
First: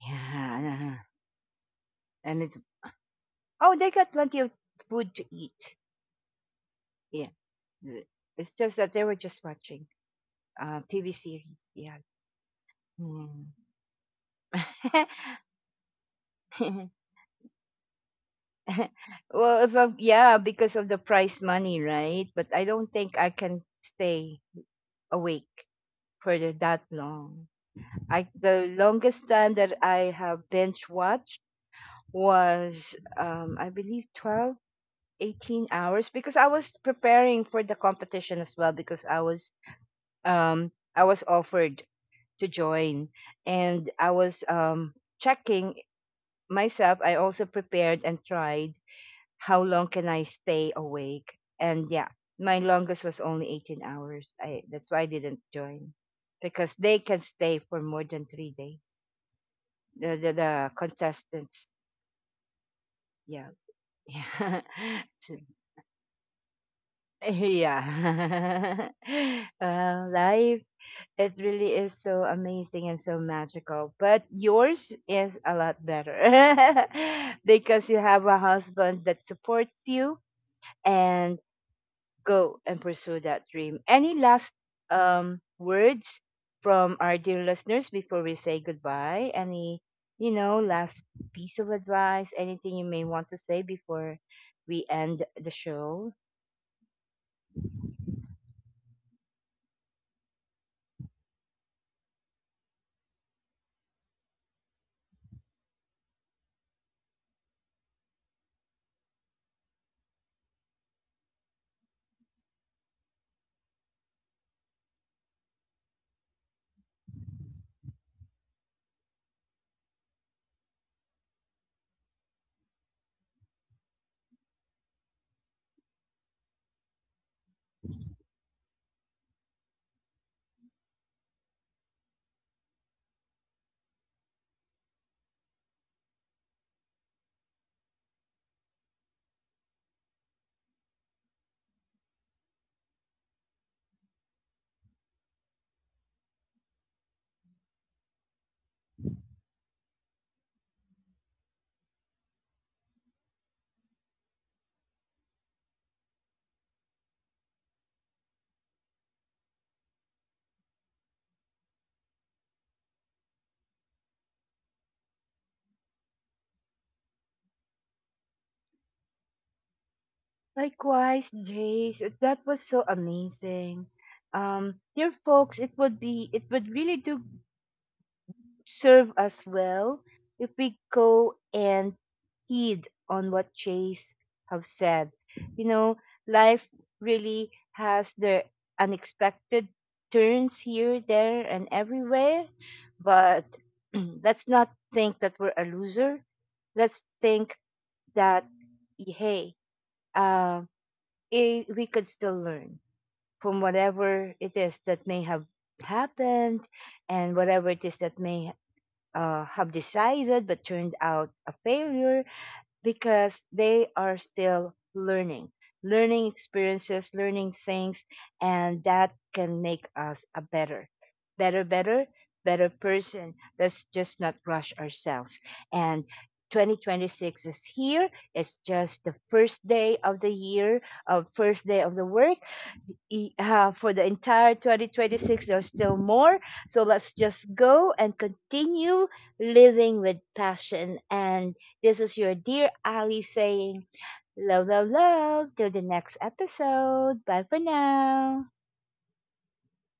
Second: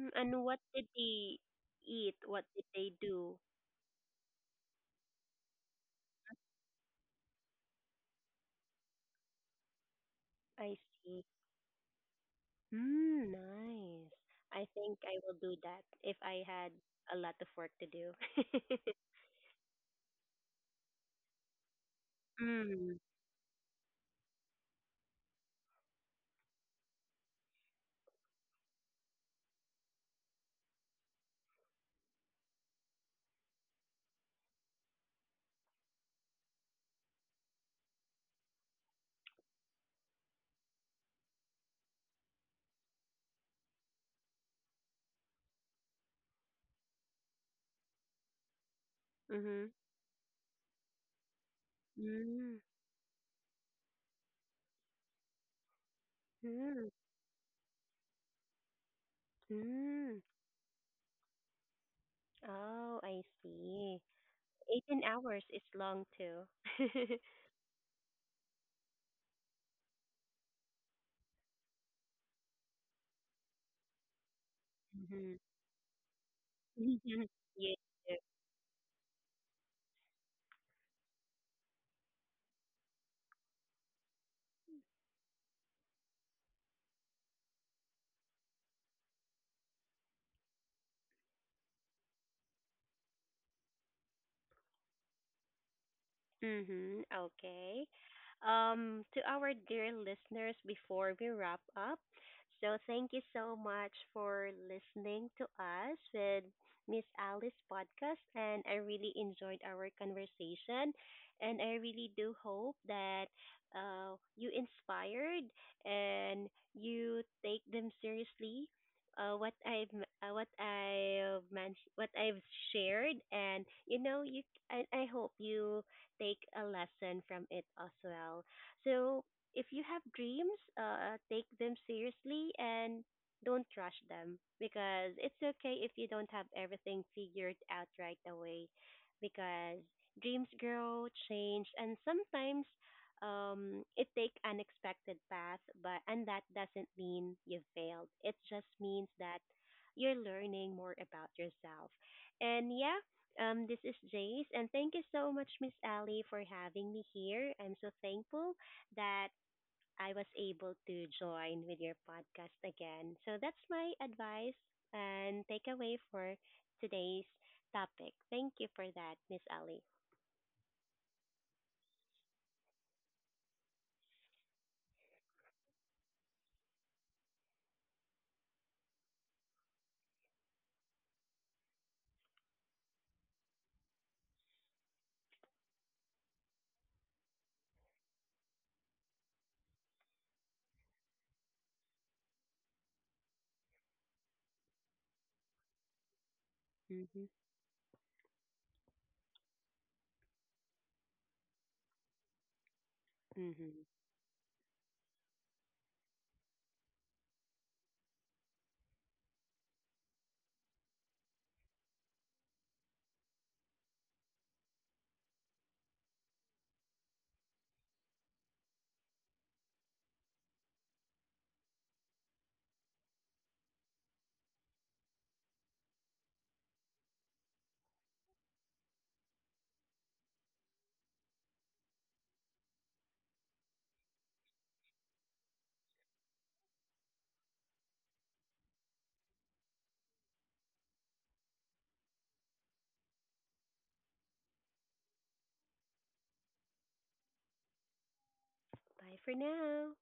and
Yeah,
what did they eat?
and
What
it
did they do?
oh, they got plenty of food to eat. Yeah. th- It's just that they were just watching
I
TV
see.
series. Yeah.
Mm,
Mm.
nice. I think I will do that if I had a lot of work to do.
well, if I'm, yeah, because of the prize money, right? But I don't
Mm,
think I can stay awake that long. I The longest time that I have binge watched was I believe 12, 18 hours, because I was preparing for the competition as well because I was offered to join. And I was checking myself. I also prepared and tried how
mm-hmm.
long can I stay awake. And yeah, my
Mm,
longest was only 18 hours. That's why I didn't join because
mm,
they can stay for more than 3 days. The,
mm.
the, the contestants,
Oh, I
yeah.
see. 18
Yeah.
hours is long too.
yeah. well, life it really is so amazing and so magical. But yours
Mm-hmm.
is a lot better
Yeah.
because you have a husband that supports you and go and pursue that dream. Any last words from our dear listeners before we say goodbye? Any, you know, last piece of advice? Anything you may want to say before we end the show?
Mm-hmm. Okay. To our dear listeners, before we wrap up, so thank you so much for listening to us with Miss Alice podcast, and I really enjoyed our conversation, and I really do hope that you inspired and you take them seriously. What I've mentioned, what I've shared, and you know, you I hope you take a lesson from it as well. So if you have dreams, take them seriously and don't rush them because it's okay if you don't have everything figured out right away because dreams grow, change, and sometimes it take unexpected path, but and that doesn't mean you failed. It just means that you're learning more about yourself. And yeah, this is Jace, and thank you so much, Miss Ali, for having me here. I'm so thankful that I was able to join with your podcast again. So that's my advice and takeaway for today's topic. Thank you for that, Miss Ali.
Likewise, Jace, that was so amazing. Dear folks, it would really do serve us well if we go and heed on what Chase have said. You know, life really has the unexpected turns here, there, and everywhere. But let's not think that we're a loser. Let's
Mm-hmm.
think that, hey, um, we could still learn from
Mm-hmm.
whatever it is that may have happened, and whatever it is that may have decided but turned out a failure, because they are still learning, learning experiences, learning things, and that can make us a better, better better better person. Let's just not rush ourselves. And 2026 is here. It's just the first day of the year, of first day of the work. For the entire 2026 there's still more. So let's just go and continue living with passion. And this is your dear Ali saying, love, love, love. Till the next episode. Bye for now.
Bye for now.